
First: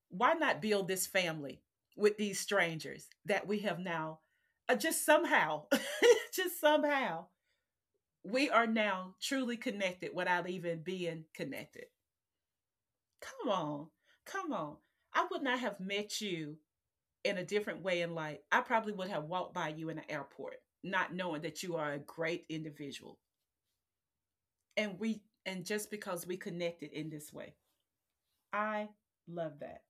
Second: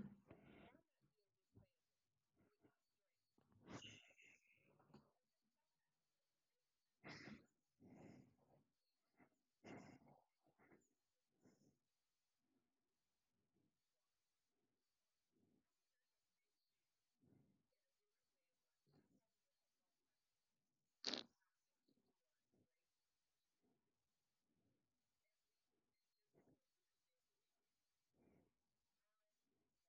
B: Why not build this family with these strangers that we have now, just somehow, just somehow we are now truly connected without even being connected. Come on. Come on. I would not have met you in a different way in life. I probably would have walked by you in the airport, not knowing that you are a great individual. And just because we connected in this way. I love that.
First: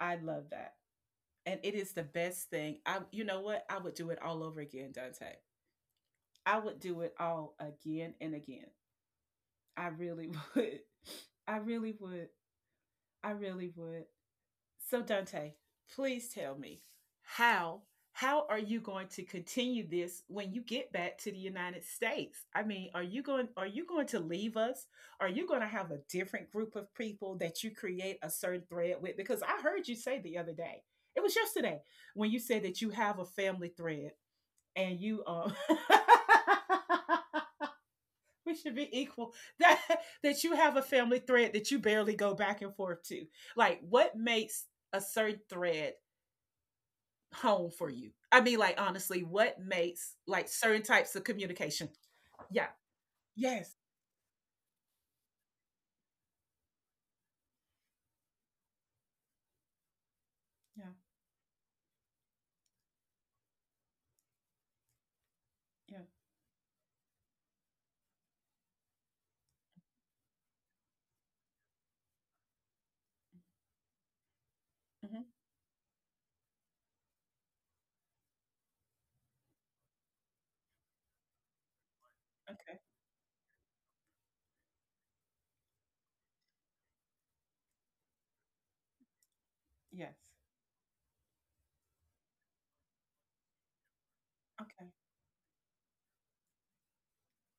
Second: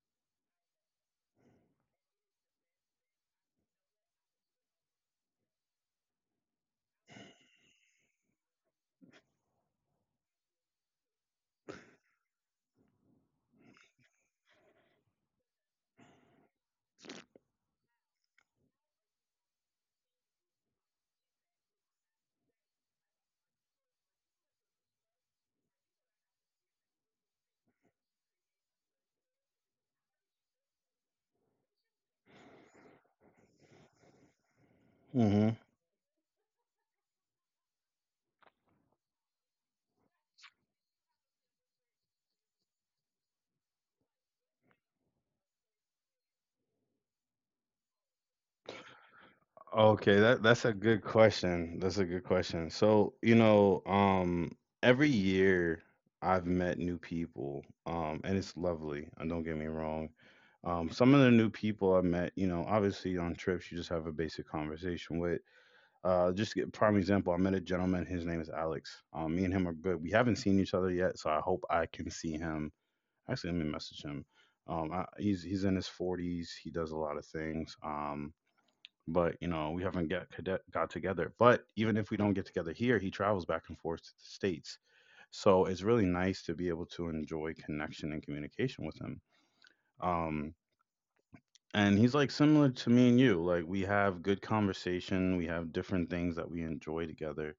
B: I love that. And it is the best thing. I You know what? I would do it all over again, Dante. I would do it all again and again. I really would. I really would. I really would. So, Dante, please tell me how are you going to continue this when you get back to the United States? I mean, are you going to leave us? Are you going to have a different group of people that you create a certain thread with? Because I heard you say the other day, it was yesterday, when you said that you have a family thread and you
A: hmm
B: we should be equal that that you have a family thread that you barely go back and forth to. Like what makes a certain thread home for you? I mean, like, honestly, what makes
A: Okay, that
B: like
A: that's a
B: certain
A: good
B: types of
A: question.
B: communication?
A: That's a good
B: Yeah,
A: question. So, you
B: yes,
A: know, every year I've met new people. And it's lovely. And don't get me wrong.
B: yeah,
A: Some of the new people I met, you know, obviously on trips you just have a basic conversation with.
B: yeah,
A: Just to get prime example, I met a gentleman, his name is Alex. Me and him are good. We haven't seen each other yet, so I hope I can see him. Actually, let me message him.
B: mm-hmm.
A: He's in his 40s. He does a lot of things. But you know, we haven't got together. But even if we don't get together
B: Okay.
A: here, he travels back and forth to the states, so it's really nice to be able to enjoy connection and communication with him.
B: Yes.
A: um and he's like similar to me and you, like we have good
B: Okay.
A: conversation, we have different things that we enjoy together.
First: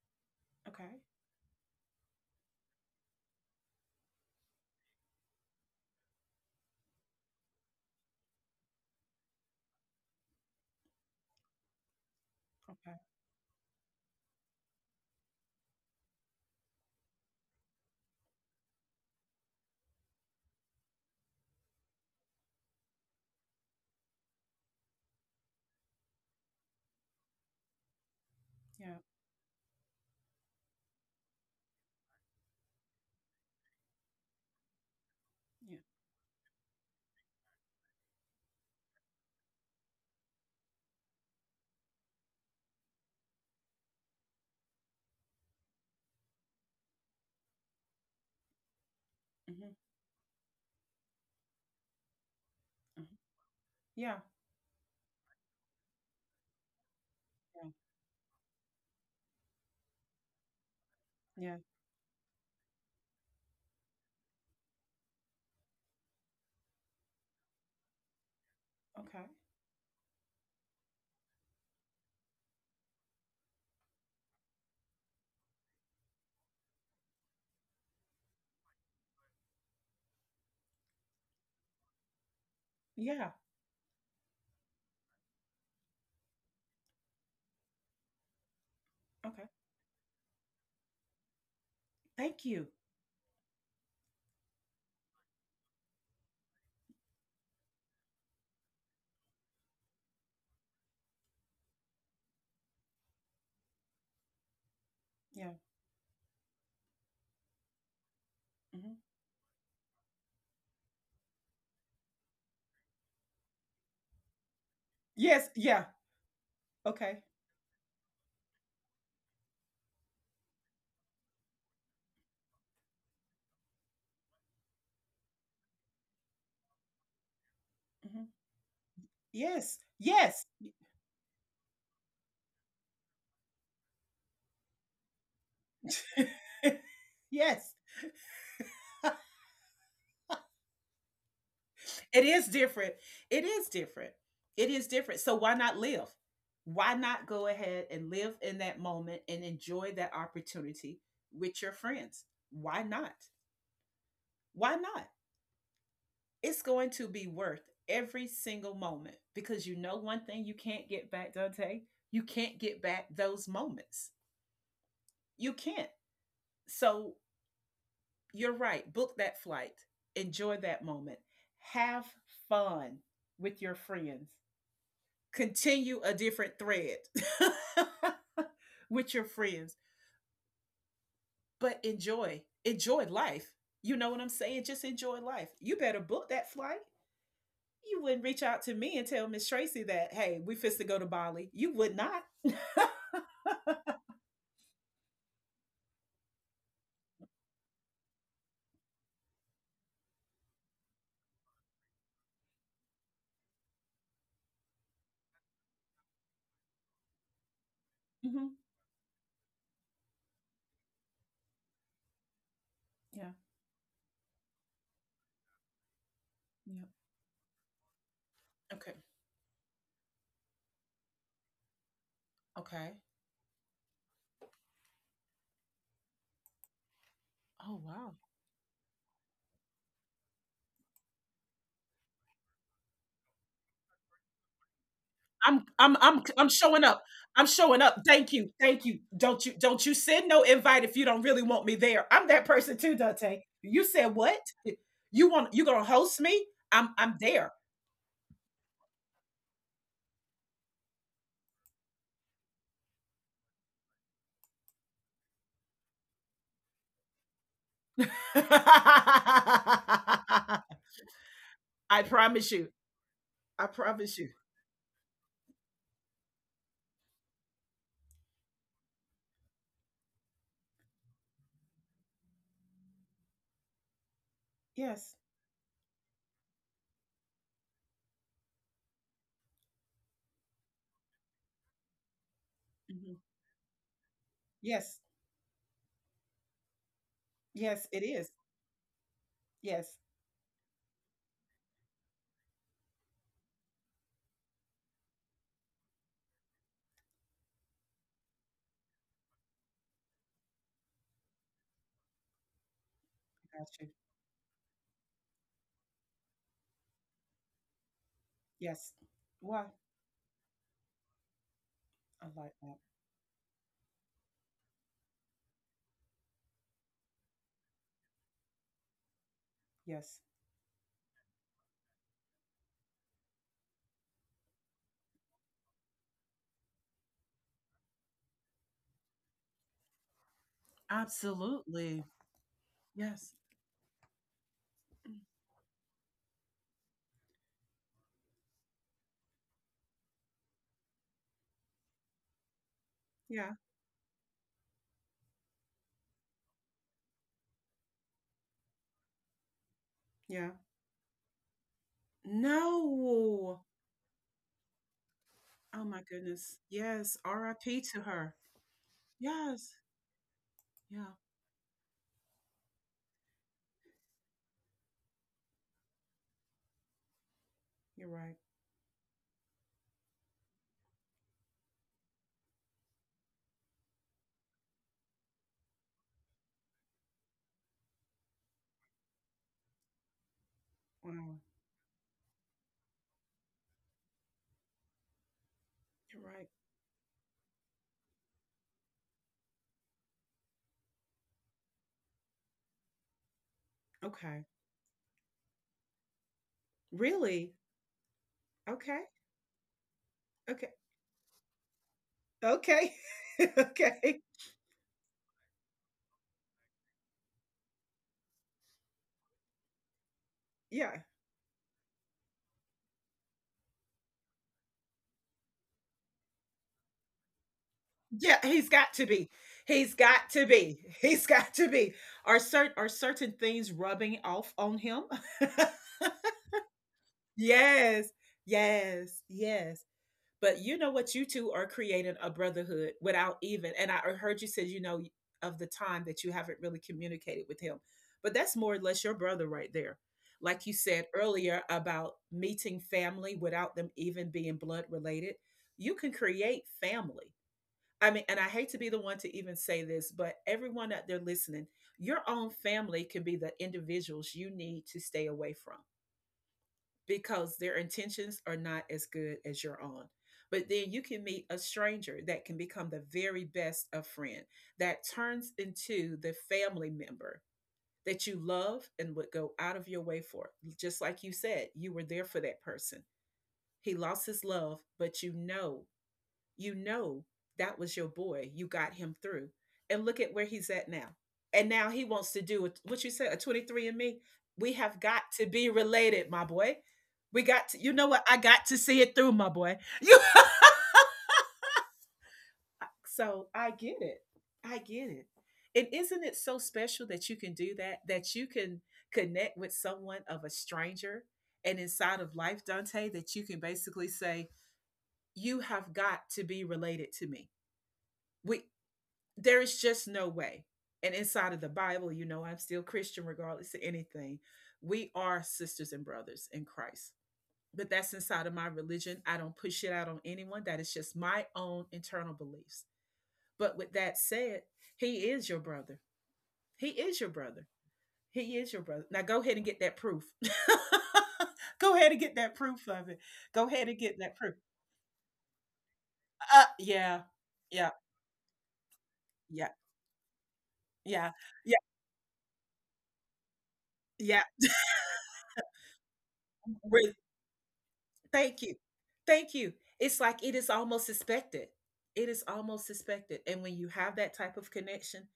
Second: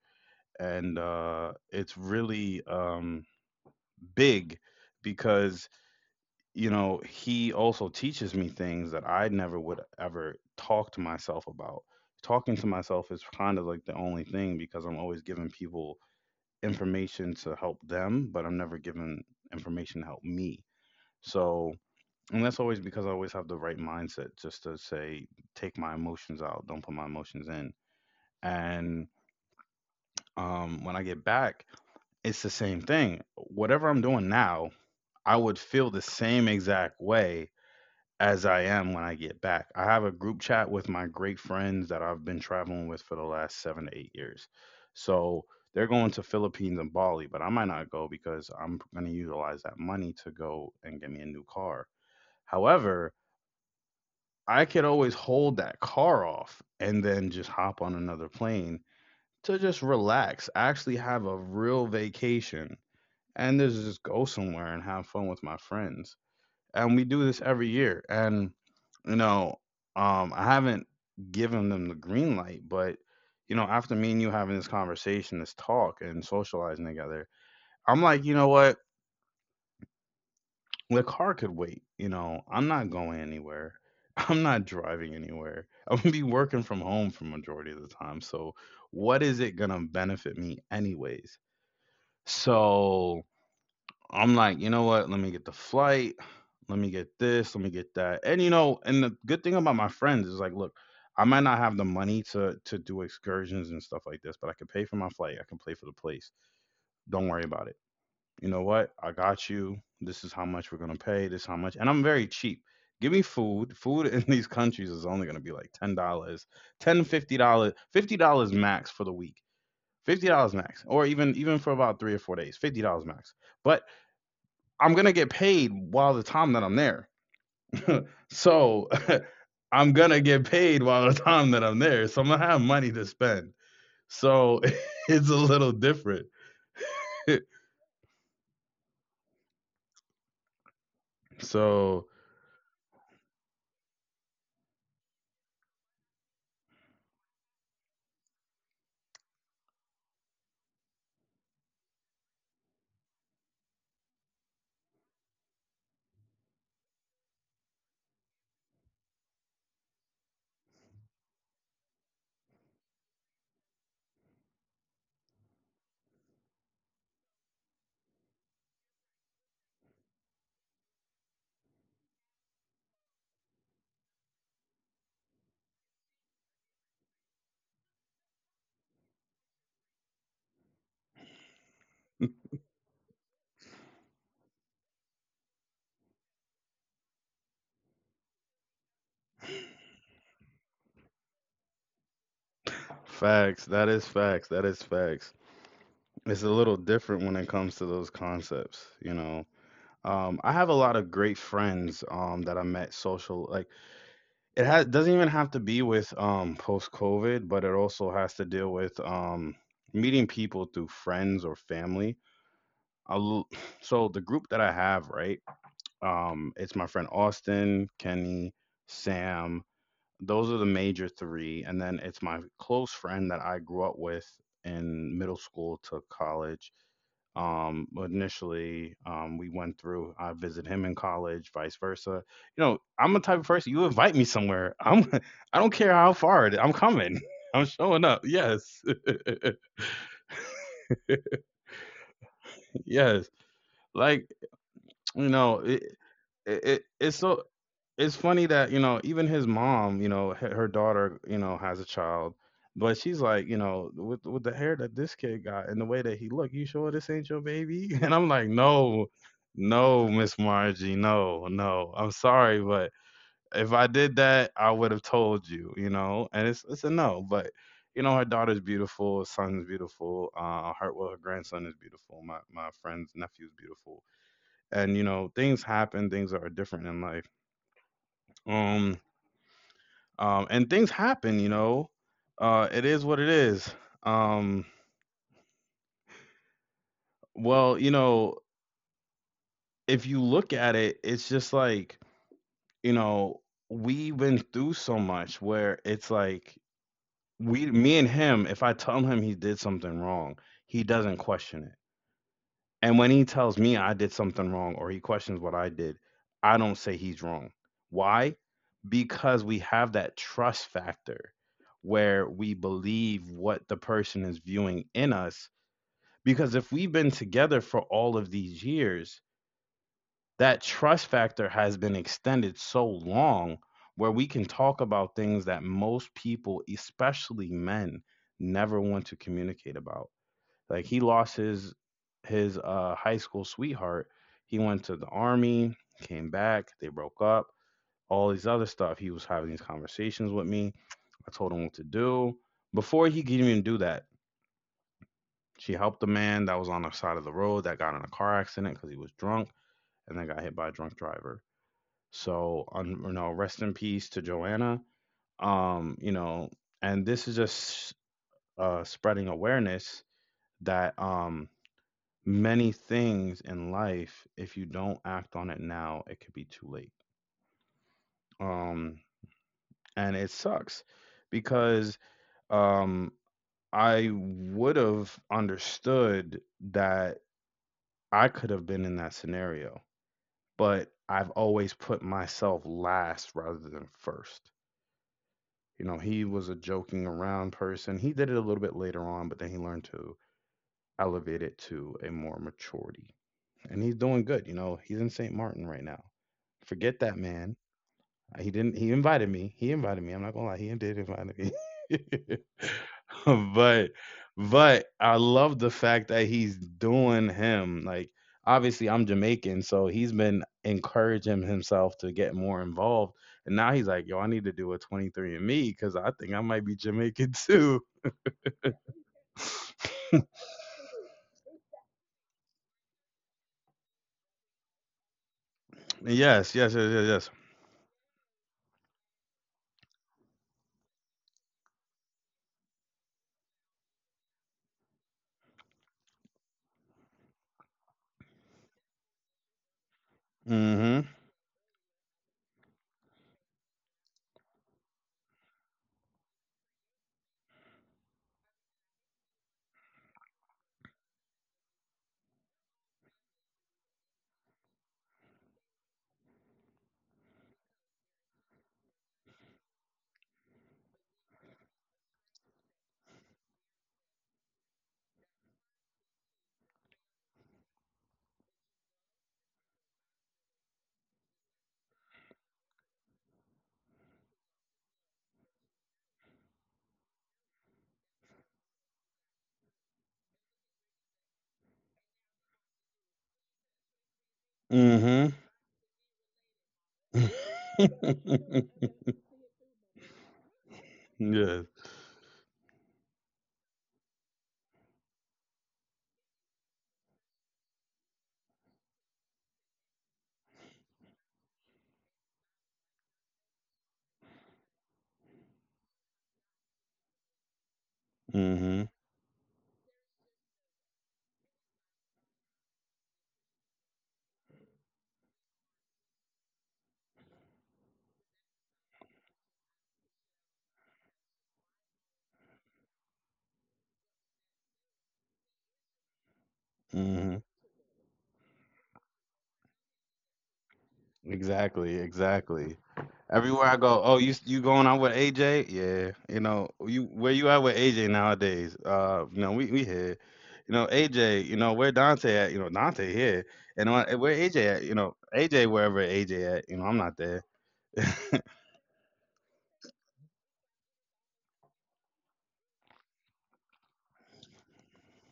A: And
B: Okay.
A: uh, it's really big because you know, he also teaches me things that I never would ever talk to myself about. Talking to
B: Okay.
A: myself is kind of like the only thing because I'm always giving people information to help them, but I'm never giving information to help me. So, and that's always because I always have the right mindset just to say, take my emotions out, don't put my emotions in.
B: Yeah,
A: And when I get back, it's the same thing. Whatever I'm doing now, I would
B: yeah,
A: feel the same exact way as I am when I get back. I have a group chat with my great friends that I've been traveling with for the last 7 to 8 years. So they're going to Philippines and Bali, but I might not go because I'm going to utilize
B: mm-hmm.
A: that money to go and get me a new car. However,
B: Mm-hmm. Yeah,
A: I could always hold that car off and then just
B: yeah,
A: hop on another plane to just relax, actually have a
B: yeah,
A: real vacation, and just go somewhere and have fun with my friends. And we do this every year. And you
B: okay,
A: know, I haven't given them the green light, but you know, after me and you having this conversation, this talk, and socializing together, I'm like, you know what, the car could wait. You know, I'm not going
B: yeah,
A: anywhere. I'm not driving anywhere. I'm gonna be working from home for majority of the time. So, what is
B: okay,
A: it gonna benefit me anyways?
B: thank you.
A: So, I'm like, you know what? Let me get the flight. Let me get this. Let me get that. And you know, and the good thing about my friends is like, look, I might not have the money to do excursions and stuff like this, but I can pay for my flight. I
B: Yeah.
A: can pay for the place. Don't worry about it. You know what?
B: Hmm.
A: I got you. This is how much we're gonna pay. This is how much. And I'm very cheap. Give me food. Food in these countries is only gonna
B: Yes.
A: be like
B: Yeah.
A: $10, ten
B: Okay.
A: fifty dollars, $50 max for the week. $50 max, or even for about 3 or 4 days. $50 max. But I'm gonna get paid while the time that I'm there.
B: Hmm.
A: So
B: Yes.
A: I'm gonna get
B: Yes.
A: paid while the time that I'm there. So I'm gonna have money to spend. So it's a little different.
B: Yes.
A: So
B: It is different. It is different. It is different. So why not live? Why not go ahead and live in that moment and enjoy that opportunity with your friends? Why not? Why not? It's going to be worth every single moment, because you know one thing you can't get back, Dante. You can't get back those moments. You can't. So you're right. Book that flight. Enjoy that moment. Have fun with your friends. Continue a different thread with your friends, but enjoy. Enjoy life. You know what I'm saying? Just enjoy life. You better book that flight. You wouldn't reach out to me and tell Miss Tracy that, hey, we fist go to Bali. You would not.
A: facts. That is facts. That is facts. It's a little different when it comes to those concepts, you know. I have a lot of great friends that I met social. Like it has doesn't even have to be with post COVID, but it also has to
B: Mhm.
A: deal with meeting people through friends or family. I
B: Yeah,
A: l- so the group that I have, right? It's
B: yeah.
A: my friend Austin, Kenny,
B: Okay.
A: Sam. Those are the major three, and then it's my
B: Okay.
A: close friend that I grew up with in middle school to college.
B: Oh, wow.
A: But initially, we went through. I visit him in college, vice versa. You know, I'm a type of person. You invite me somewhere, I'm. I
B: I'm
A: don't
B: I'm
A: care how
B: I'm I'm
A: far it, is, I'm
B: showing up.
A: coming.
B: I'm
A: I'm
B: showing up.
A: showing up.
B: Thank you. Thank
A: Yes,
B: you. Don't you send no invite if you don't really want me there. I'm that person too,
A: yes.
B: Dante. You said
A: Like,
B: what?
A: you know,
B: You gonna host me? I'm
A: it's so
B: there.
A: it's funny that, you know, even his mom, you know, her daughter, you know, has a child, but she's like, you know, with the hair that this kid got and the way that he look, you sure this ain't your baby? And I'm like, no, no, Miss Margie, no no,
B: I
A: I'm
B: promise
A: sorry,
B: you.
A: but
B: I
A: if I
B: promise
A: did
B: you.
A: that I would have told you, you know. And it's a no. But you know, her daughter's beautiful, son's beautiful, uh, her, well, her grandson is beautiful, my friend's nephew's beautiful. And you
B: Yes.
A: know, things happen, things are different in life. um and things happen, you know. It is
B: Hmm.
A: what it is. um,
B: Yes.
A: well,
B: Yes,
A: you
B: it is.
A: know,
B: Yes.
A: if you look at it, it's just like, you know, we've been through so much where it's like, we, me and him, if I tell him he did something wrong, he doesn't question it. And when he
B: I
A: tells
B: got
A: me
B: you.
A: I did something wrong, or he questions what I did, I don't say he's wrong. Why?
B: Yes.
A: Because we
B: Why?
A: have that trust factor
B: I
A: where
B: like
A: we
B: that.
A: believe what the person is viewing in us. Because if we've been together for all of these years,
B: Yes.
A: that trust factor has been extended so long where we can talk about things that most people, especially men, never want to communicate about. Like he lost his
B: Absolutely.
A: high
B: Yes.
A: school sweetheart. He went to the army, came back, they broke up, all these other stuff. He was having these conversations with me. I told him what to do. Before he could
B: Yeah.
A: even do that, she helped a man that was on the side of the road that got in a car accident because he was drunk and then got
B: Yeah.
A: hit by a drunk driver. So, un you know,
B: No.
A: rest in peace to Joanna.
B: Oh my
A: You know,
B: goodness.
A: and
B: Yes.
A: this is
B: R.I.P.
A: just
B: to her.
A: spreading
B: Yes.
A: awareness that
B: Yeah.
A: many things in life, if you don't act on it now, it could be too late.
B: You're right.
A: Um, and it sucks because um, I would have understood that I could have been in that scenario, but
B: Wow.
A: I've always put myself last rather than first. You know,
B: You're
A: he
B: right.
A: was a joking around person. He did it a little bit later on, but then he learned to elevate it to a more maturity. And he's doing
B: Okay.
A: good. You know, he's in St. Martin right now. Forget that
B: Really?
A: man. He didn't, he
B: Okay.
A: invited me. He invited me. I'm not going to lie.
B: Okay.
A: He did invite me.
B: Okay.
A: but
B: Okay.
A: but I love the fact that he's doing him. Like obviously I'm Jamaican, so he's been
B: Yeah.
A: encouraging himself to get more involved. And now he's like, yo, I need to do a 23 and me because I think I might be Jamaican too.
B: Yeah, he's got to be. He's got to be. He's got to be. Are certain things rubbing off on him?
A: Yes, yes, yes, yes, yes.
B: Yes, yes, yes. But you know what? You two are creating a brotherhood without even. And I heard you said you know of the time that you haven't really communicated with him, but that's more or less your brother right there. Like you
A: Mm-hmm.
B: said earlier about meeting family without them even being blood related, you can create family. I mean, and I hate to be the one to even say this, but everyone out there listening, your own family can be the individuals you need to stay away from because their intentions are not as good as your own. But then you can meet a stranger that can become the very best of friend that turns into the family member that you love and would go out of your way for. Just like you said, you were there for that person. He lost his love, but you know that was your boy. You got him through. And look at where he's at now. And now he wants to do a- what you said, a 23 and me. We have got
A: Mm-hmm.
B: to be related, my boy. We got to, you know what? I got to see it through, my boy. You
A: Yes.
B: so I get it. I get it. And isn't it so special that you can do that? That you can connect with someone of a stranger and inside of life, Dante, that you can basically say, you have got to be related to me. We
A: Mm-hmm.
B: There is just no way. And inside of the Bible, you know, I'm still Christian regardless of anything. We are sisters and brothers in Christ. But that's inside of my religion. I don't push it out on anyone. That is just my own internal beliefs. But with that said, he is your brother. He is your
A: Mm-hmm.
B: brother. He is your brother. Now go ahead and get that proof. Go
A: Exactly,
B: ahead and get that
A: exactly.
B: proof of it. Go
A: Everywhere I
B: ahead and
A: go,
B: get
A: oh,
B: that
A: you
B: proof.
A: you going out with AJ? Yeah, you know, you
B: Yeah,
A: where you at with
B: yeah,
A: AJ nowadays? You know,
B: yeah,
A: we here, you know,
B: yeah,
A: AJ, you know,
B: yeah,
A: where Dante at? You know, Dante here, and where
B: yeah.
A: AJ at? You know, AJ, wherever AJ at? You know, I'm
B: We're
A: not there.
B: Thank you. Thank you. It's like it is almost expected. It is almost expected. And when you have that type of connection,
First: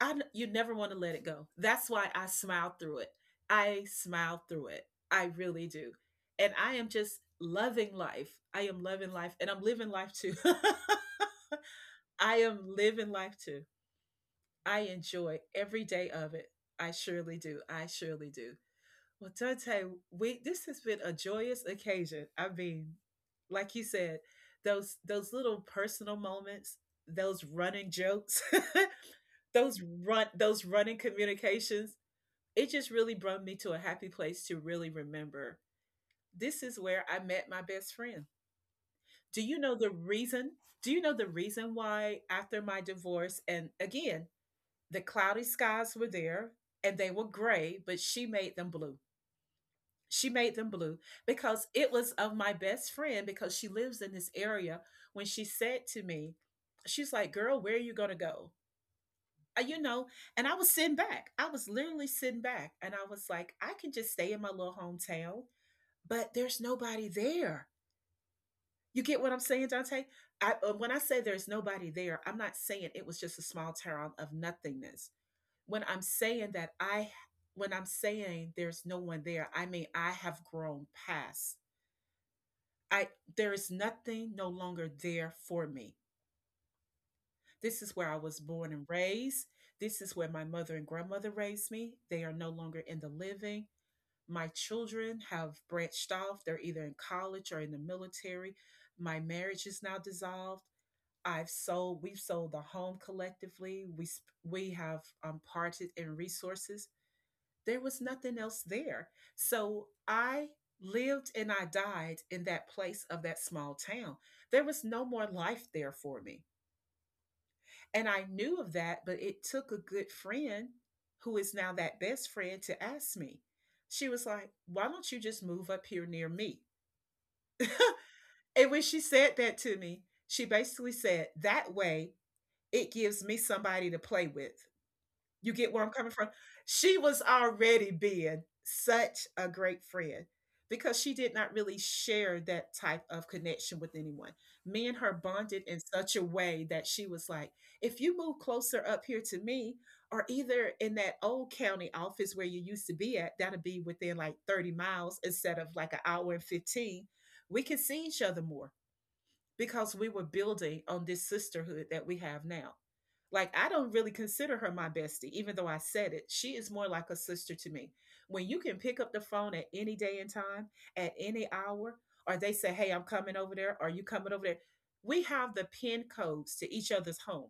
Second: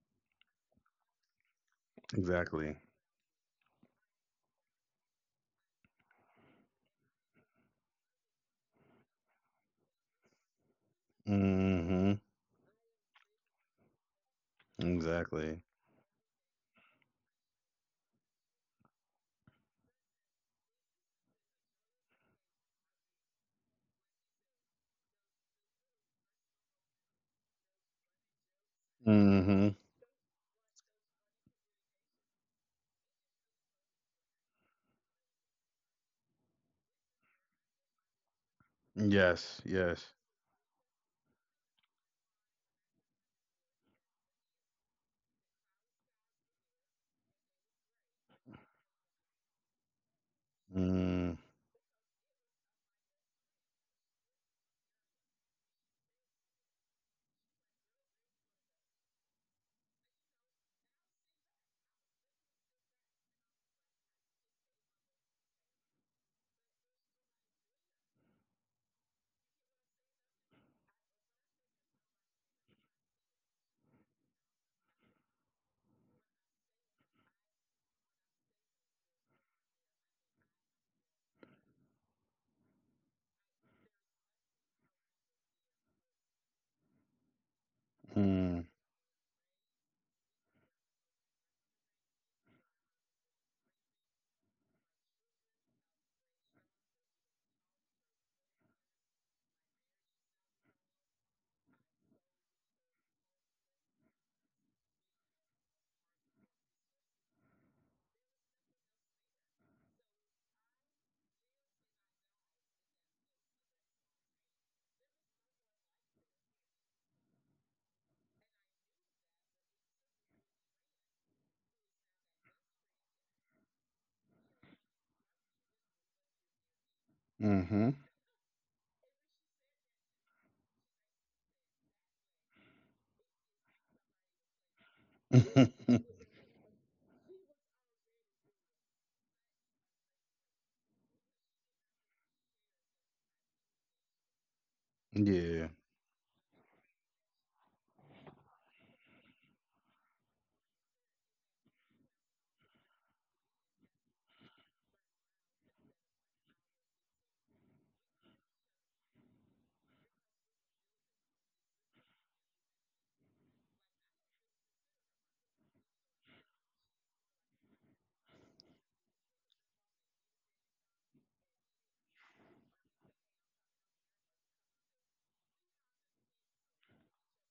B: you never want to let it go. That's why I smile
A: Exactly.
B: through it. I smile through it. I really do. And I am just loving life. I am loving life and I'm living life too.
A: Mm-hmm.
B: I am living life too. I enjoy
A: Exactly.
B: every day of it. I surely do. I surely do. Well, Dante, we this has been a joyous occasion. I mean, like you said, those little personal moments, those running jokes,
A: Mm-hmm.
B: those running communications, it just really brought me to a happy place to really remember. This is where I met my best friend. Do you
A: Yes.
B: know the
A: Yes.
B: reason? Do you know the reason why after my divorce and again, the cloudy skies were there and they were gray, but she made them blue, she made them blue
A: Mm-hmm.
B: because it was of my best friend because she lives in this area. When she said to me, she's like, "Girl, where are you gonna go?" You know, and I was sitting back. I was literally sitting back, and I was like, "I can just stay in my little hometown, but there's nobody there." You get what I'm saying, Dante? When I say there's nobody there, I'm not saying it was just a small town of nothingness. When I'm saying when I'm saying there's no one there, I mean I have grown past I there is nothing no longer there for me. This is where I was born and raised. This is where my mother and grandmother raised me. They are no longer in the living. My children have branched off. They're either in college or in the military. My marriage is now dissolved. I've sold. We've sold the home collectively. We have parted in resources. There was nothing else there. So I lived and I died in that place of that small town. There was no more life there for me. And I knew of that, but it took a good friend who is now that best friend to ask me. She was like, "Why don't you just move up here near me?"
A: Mm-hmm.
B: And when she said that to me, she basically said, "That way it gives me somebody to play with." You
A: Yeah.
B: get where I'm coming from? She was already being such a great friend because she did not really share that type of connection with anyone. Me and her bonded in such a way that she was like, if you move closer up here to me, or either in that old county office where you used to be at, that'll be within like 30 miles instead of like an hour and 15, we can see each other more because we were building on this sisterhood that we have now. Like, I don't really consider her my bestie, even though I said it. She is more like a sister to me. When you can pick up the phone at any day and time, at any hour, or they say, "Hey, I'm coming over there, are you coming over there?" We have the pin codes to each other's home,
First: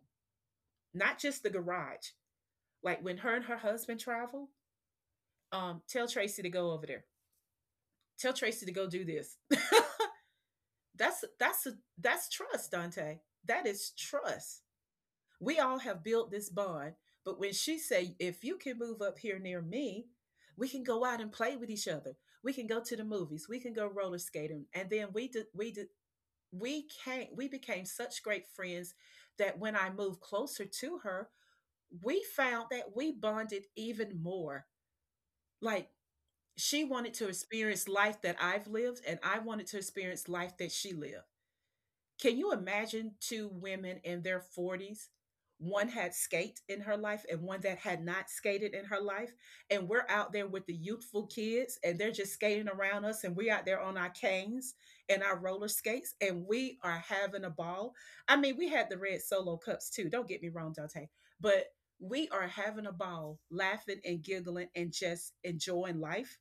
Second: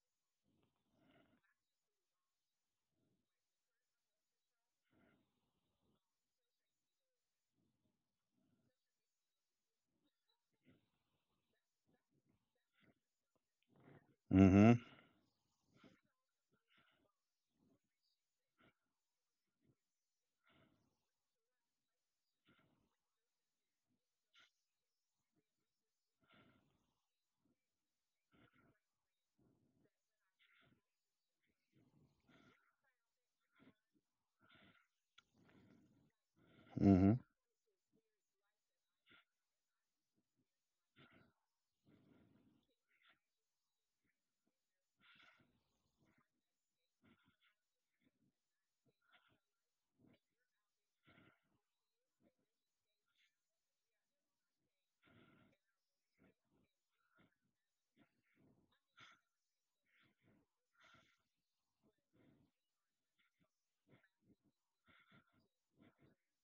B: not just the garage. Like when her and her husband travel, tell Tracy to go over there. Tell Tracy to go do this. that's that's a, that's trust, Dante. That is trust.
A: Mm-hmm.
B: We all have built this bond, but when she say, "If you can move up here near me, we can go out and play with each other. We can go to the movies. We can go roller skating." And then we did, we became such great friends that when I moved closer to her, we found that we bonded even more. Like, she
A: Mm-hmm.
B: wanted to experience life that I've lived, and I wanted to experience life that she lived. Can you imagine two women in their 40s? One had skate in her life and one that had not skated in her life. And we're out there with the youthful kids and they're just skating around us and we out there on our canes and our roller skates and we are having a ball. I mean, we had the red solo cups too. Don't get me wrong, Dante. But we are having a ball, laughing and giggling and just enjoying life.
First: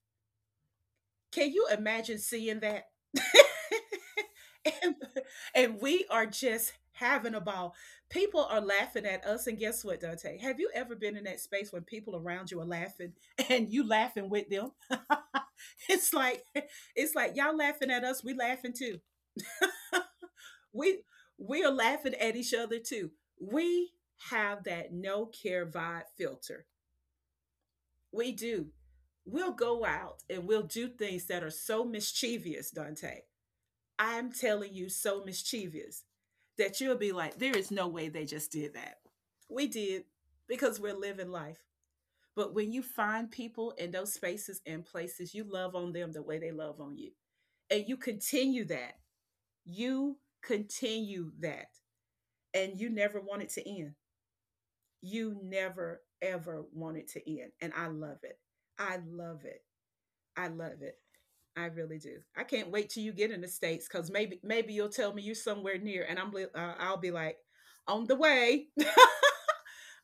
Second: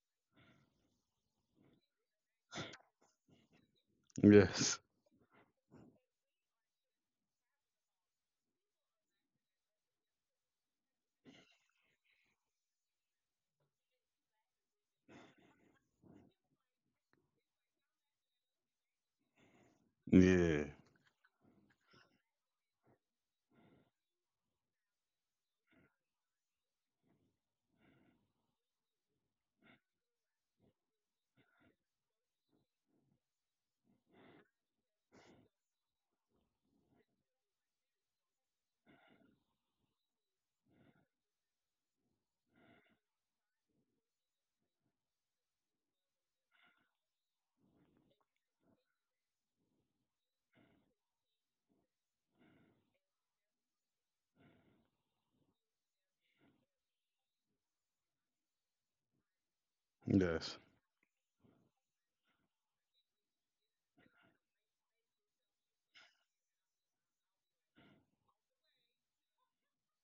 B: Can you imagine seeing that?
A: Yes.
B: And, and we are just having a ball. People are laughing at us. And guess what, Dante? Have you ever been in that space when people around you are laughing and you laughing with them? it's like it's like y'all laughing at us, we laughing too.
A: Yeah.
B: We we are laughing at each other too. We have that no care vibe filter. We do. We'll go out and we'll do things that are so mischievous, Dante. I'm telling you, so mischievous that you'll be like, there is no way they just did that. We did because we're living life. But when you find people in those spaces and places, you love on them the way they love on you. And you continue that. You continue that. And you never want it to end. You never, ever want it to end. And I love it. I love it. I
A: Yes.
B: love it. I really do. I can't wait till you get in the states because maybe you'll tell me you're somewhere near, and I'll be like, on the way.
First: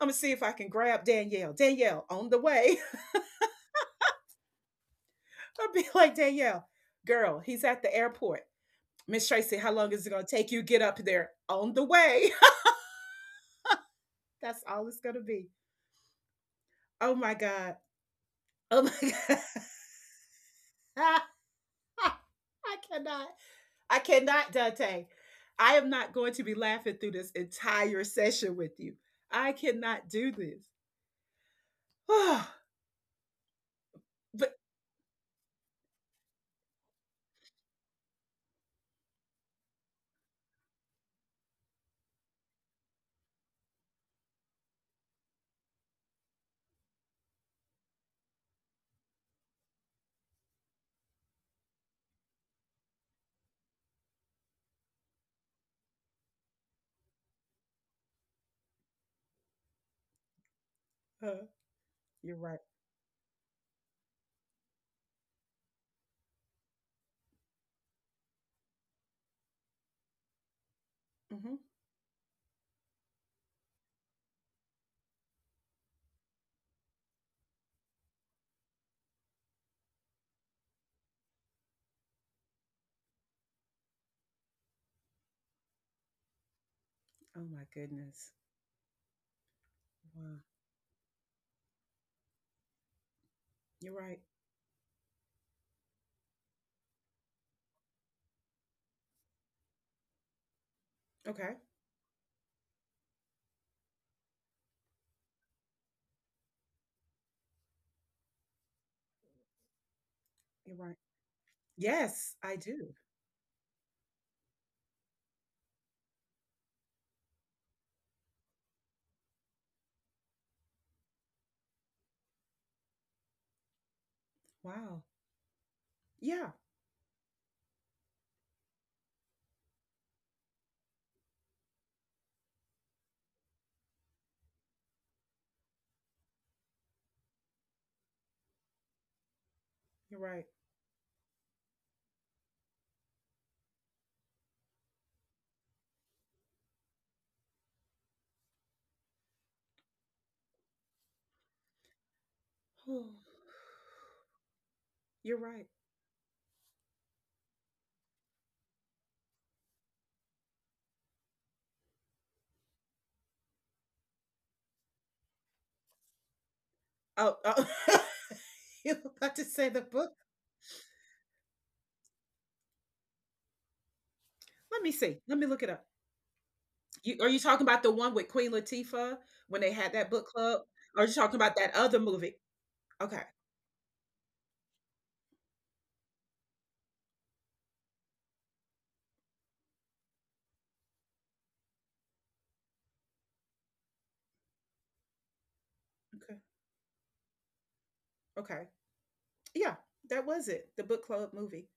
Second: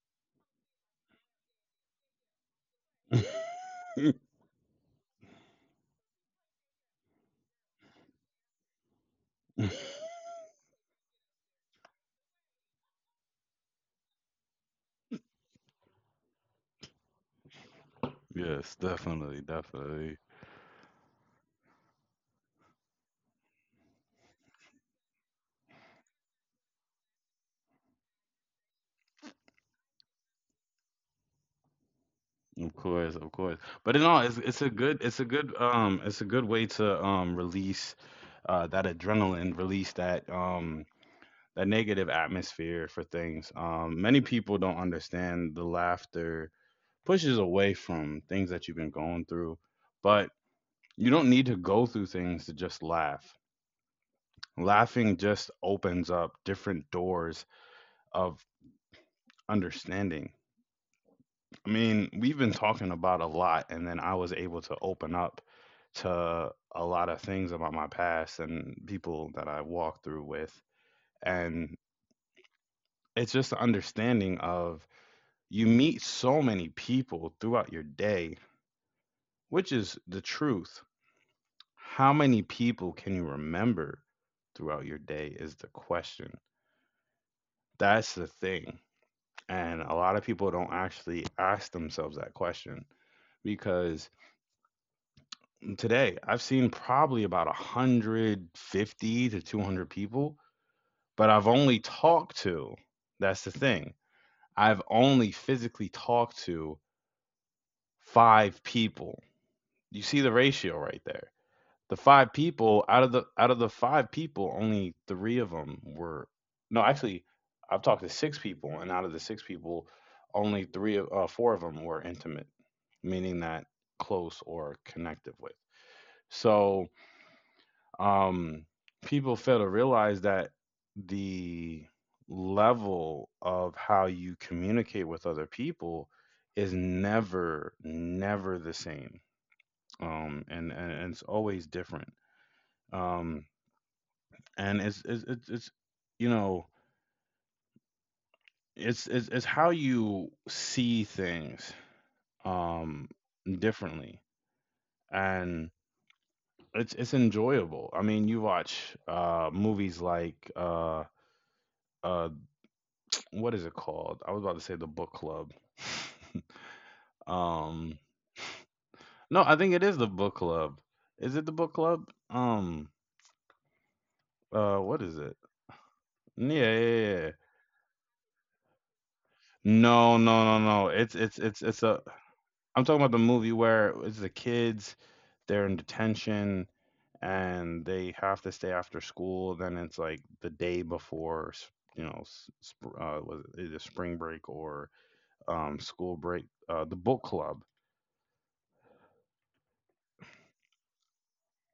B: I'm gonna see if I can grab Danielle. Danielle, on the way. I'll be like, "Danielle, girl, he's at the airport. Miss Tracy, how long is it gonna take you to get up there? On the way." That's all it's gonna be. Oh my god.
A: Yes,
B: Oh my god.
A: definitely, definitely.
B: I cannot. I cannot, Dante. I am not going to be laughing through this entire session with you. I cannot do this.
A: Of course, of course. But no, it's
B: But
A: it's a good way to release that adrenaline, release that that negative atmosphere for things. Many people don't understand the laughter pushes away from things that you've been going through, but you don't need to go through things to just laugh. Laughing just opens up different doors of understanding.
B: uh,
A: I mean,
B: you're
A: we've been
B: right.
A: talking about a lot, and then I was able to open up to a lot of things about my past and people that I walked through with.
B: Hmm.
A: And it's just the understanding of, you meet so many people throughout your day, which is the truth. How many people can you remember throughout your day is the question.
B: Oh my
A: That's the
B: goodness.
A: thing. And a lot of
B: Wow.
A: people don't actually ask themselves that question
B: You're
A: because
B: right.
A: today, I've seen probably about 150 to 200 people, but I've
B: Okay.
A: only talked to, that's the thing. I've only physically talked to 5 people. You see the
B: You're
A: ratio
B: right.
A: right there. The 5
B: Yes, I
A: people
B: do.
A: out of the 5 people, only 3 of them were. No, actually, I've talked to 6 people, and out of the 6 people, only 3 of uh, 4 of them were intimate, meaning that close or
B: Wow.
A: connected with.
B: Yeah,
A: So, um, People fail to realize that the level of how you communicate with other people is never, never the same.
B: you're right.
A: And it's always different. Um, and it's you know, it's how you see things, um, differently.
B: You're right.
A: And it's enjoyable. I mean, you watch, movies like, uh, what is it called? I was about to say The Book Club.
B: Oh, oh.
A: um,
B: You were about to
A: no, I
B: say
A: think
B: the
A: it is The
B: book?
A: Book Club. Is it The Book Club?
B: Let me
A: What
B: see.
A: is
B: Let
A: it?
B: me look it up.
A: Yeah,
B: You
A: yeah,
B: are,
A: yeah.
B: you talking about the one with Queen Latifah when they had that
A: No,
B: book
A: no, no,
B: club?
A: no.
B: Or are you
A: It's
B: talking
A: it's
B: about
A: it's
B: that
A: it's
B: other
A: a.
B: movie?
A: I'm talking about
B: Okay.
A: the movie where it's the kids. They're in detention and they have to stay after school. Then it's like the day before, you know, was it either spring break or school
B: Okay.
A: break. The book club.
B: Okay. Yeah, that was it. The book club movie.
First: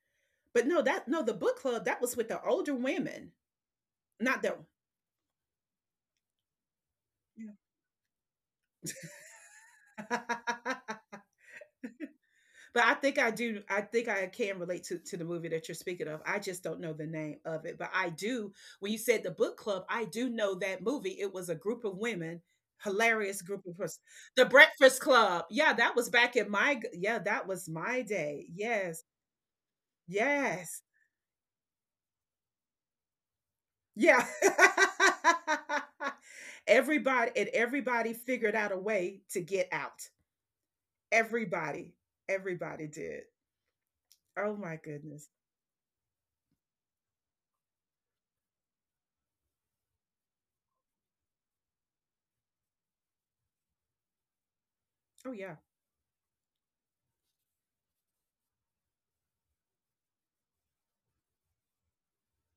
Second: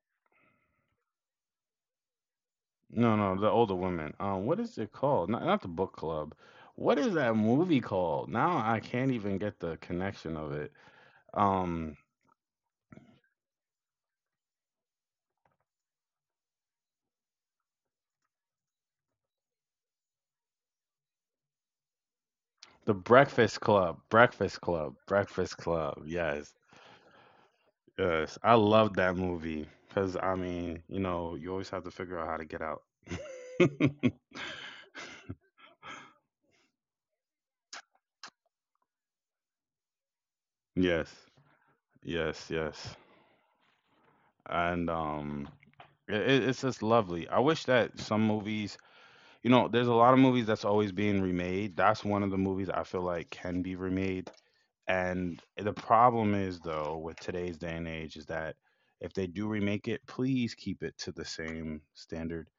B: But no, that, no, the book club that was with the older
A: No,
B: women,
A: no, the older women.
B: not the—
A: What is it called? Not, not the book club. What is that movie called? Now I can't even get the
B: Yeah.
A: connection of it. Um,
B: But I think I do. I think I can relate to the movie that you're speaking of. I just don't know the name of it. But I do, when you said the book club, I do know that movie. It was a group of women,
A: The
B: hilarious
A: Breakfast
B: group of
A: Club.
B: person. The
A: Breakfast Club.
B: Breakfast Club.
A: Breakfast
B: Yeah, that
A: Club.
B: was back in
A: Yes,
B: my, g- yeah, that was my
A: yes.
B: day.
A: I love
B: Yes.
A: that movie because, I
B: Yes.
A: mean, you know, you always have to figure out how to get out.
B: Yeah. Everybody, and everybody figured out a way to get out.
A: Yes,
B: Everybody.
A: yes,
B: Everybody
A: yes.
B: did. Oh my
A: And
B: goodness.
A: um it's just lovely. I wish that some movies, you know, there's a lot of movies that's always being remade. That's one of the movies I feel like can be remade.
B: Oh,
A: And
B: yeah.
A: the problem is, though, with today's day and age is that if they do remake it, please keep it to the same standard.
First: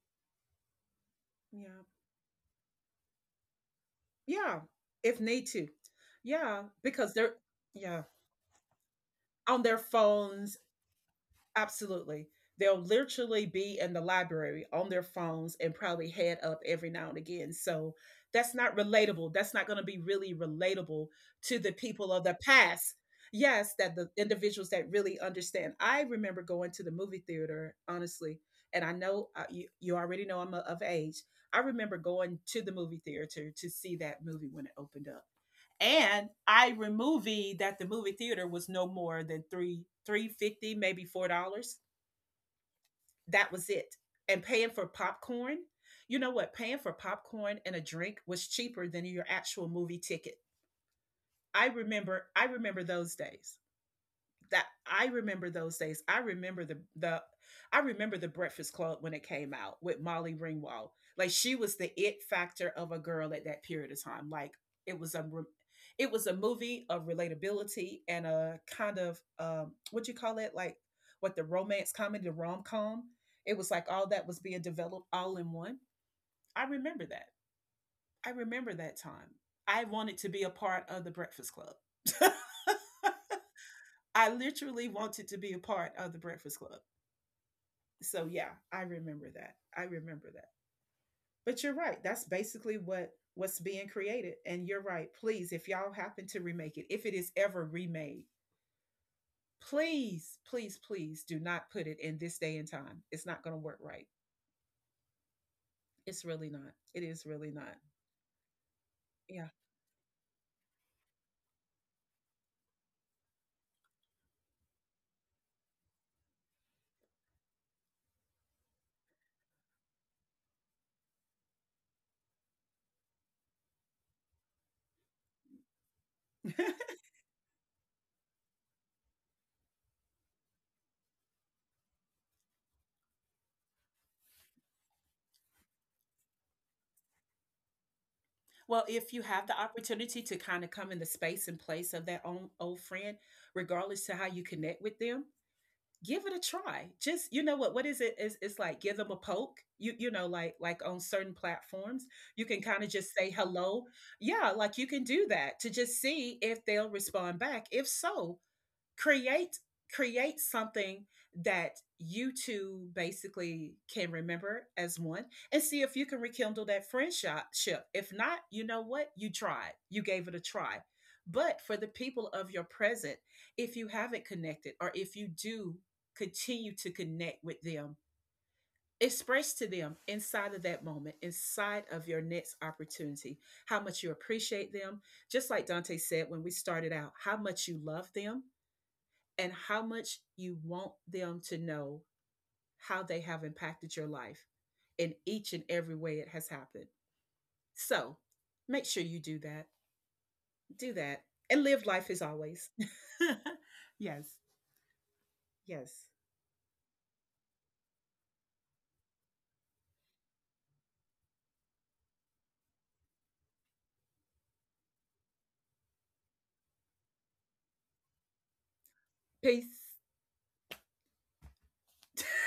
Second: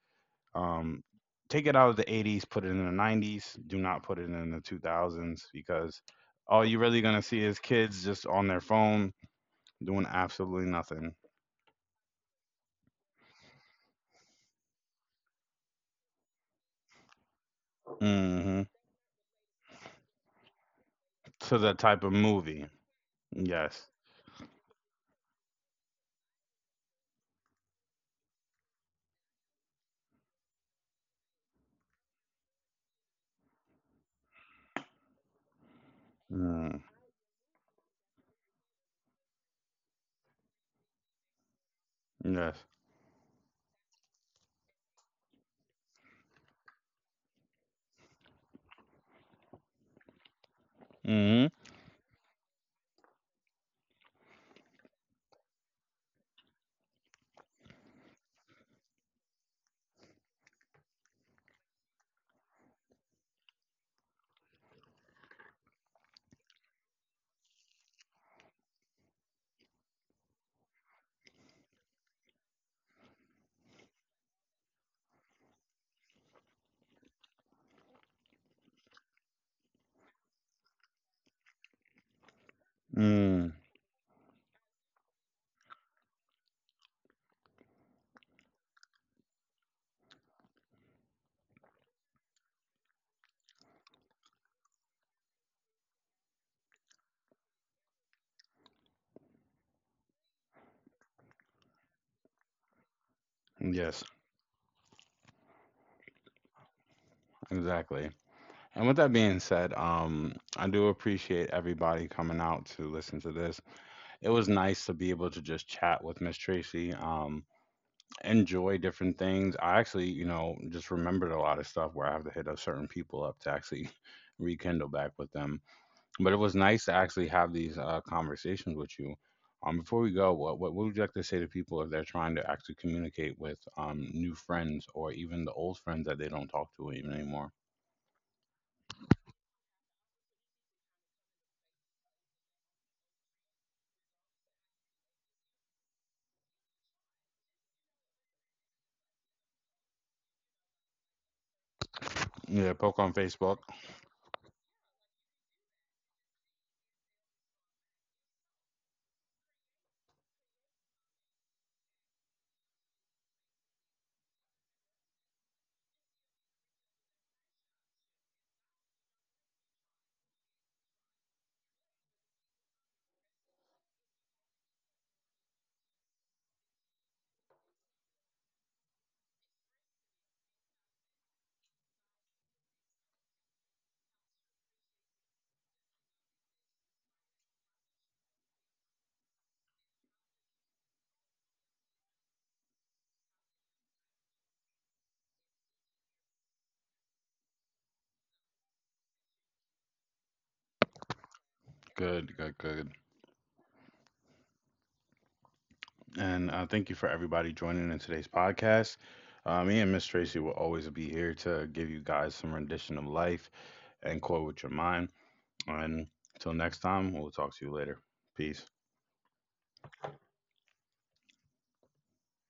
A: Um, take it
B: Yeah.
A: out of the 80s, put it in the 90s. Do not put it in
B: Yeah,
A: the
B: if need
A: 2000s
B: to.
A: because
B: Yeah,
A: all you're really
B: because
A: gonna
B: they're,
A: see is kids
B: yeah,
A: just on their phone
B: on their
A: doing
B: phones,
A: absolutely nothing.
B: absolutely. They'll literally be in the library on their phones and probably head up every now and again. So that's
A: Hmm.
B: not relatable. That's not going to be really relatable
A: To
B: to the
A: the type
B: people
A: of
B: of the
A: movie.
B: past. Yes,
A: Yes.
B: that the individuals that really understand. I remember going to the movie theater, honestly, and I know you, you already know I'm a, of age. I remember going to the movie theater to see that movie when it opened up and I
A: Mm.
B: removie that the movie theater was no more than three fifty, maybe four dollars.
A: Yes.
B: That was it. And paying for popcorn, you know what? Paying for popcorn and a drink was cheaper than your actual movie ticket.
A: Hmm.
B: I remember those days that I remember those days. I remember the Breakfast Club when it came out with Molly Ringwald. Like, she was the it factor of a girl at that period of time. Like, it was a re- it was a movie of relatability and a kind of what you call it, like, what, the romance comedy, the rom com. It was like all that was being developed all in one. I remember that. I remember that time. I wanted to be a part of the Breakfast Club.
A: Mm.
B: I literally wanted to be a part of the Breakfast Club. So yeah, I remember that. I remember that. But you're right. That's basically what what's being created. And you're right. Please, if y'all happen to remake it, if it is ever remade, please, please, please do not put it in this day and time. It's not going to work
A: Yes.
B: right. It's really not. It is really not.
A: Exactly. And with that being
B: Yeah.
A: said, I do appreciate everybody coming out to listen to this. It was nice to be able to just chat with Miss Tracy, enjoy different things. I actually, you know, just remembered a lot of stuff where I have to hit up certain people up to actually rekindle back with them. But it was nice to actually have these conversations with you. Before we go, what would you like to say to people if they're trying to actually communicate with new friends or even the old friends that they don't talk to even anymore?
B: Well, if you have the opportunity to kind of come in the space and place of that own old friend, regardless to how you connect with them, give it a try. Just, you know what is it, is, it's like give them a poke. You know, like on certain platforms you can
A: Yeah,
B: kind of
A: poke on
B: just say
A: Facebook.
B: hello. Yeah, like you can do that to just see if they'll respond back. If so, create, create something that you two basically can remember as one, and see if you can rekindle that friendship. If not, you know what, you tried, you gave it a try. But for the people of your present, if you haven't connected, or if you do, continue to connect with them. Express to them inside of that moment, inside of your next opportunity, how much you appreciate them, just like Dante said when we started out, how much you love them, and how much you want them to know how they have impacted your life in each and every way it has happened. So make sure you do that. Do that. And live life as
A: Good, good,
B: always.
A: good.
B: Yes. Yes.
A: And thank you for everybody joining in today's podcast. Me and Miss Tracy will always be here to give you guys some rendition of life and quote with your mind. And until next time, we'll talk to you later. Peace.
B: Peace.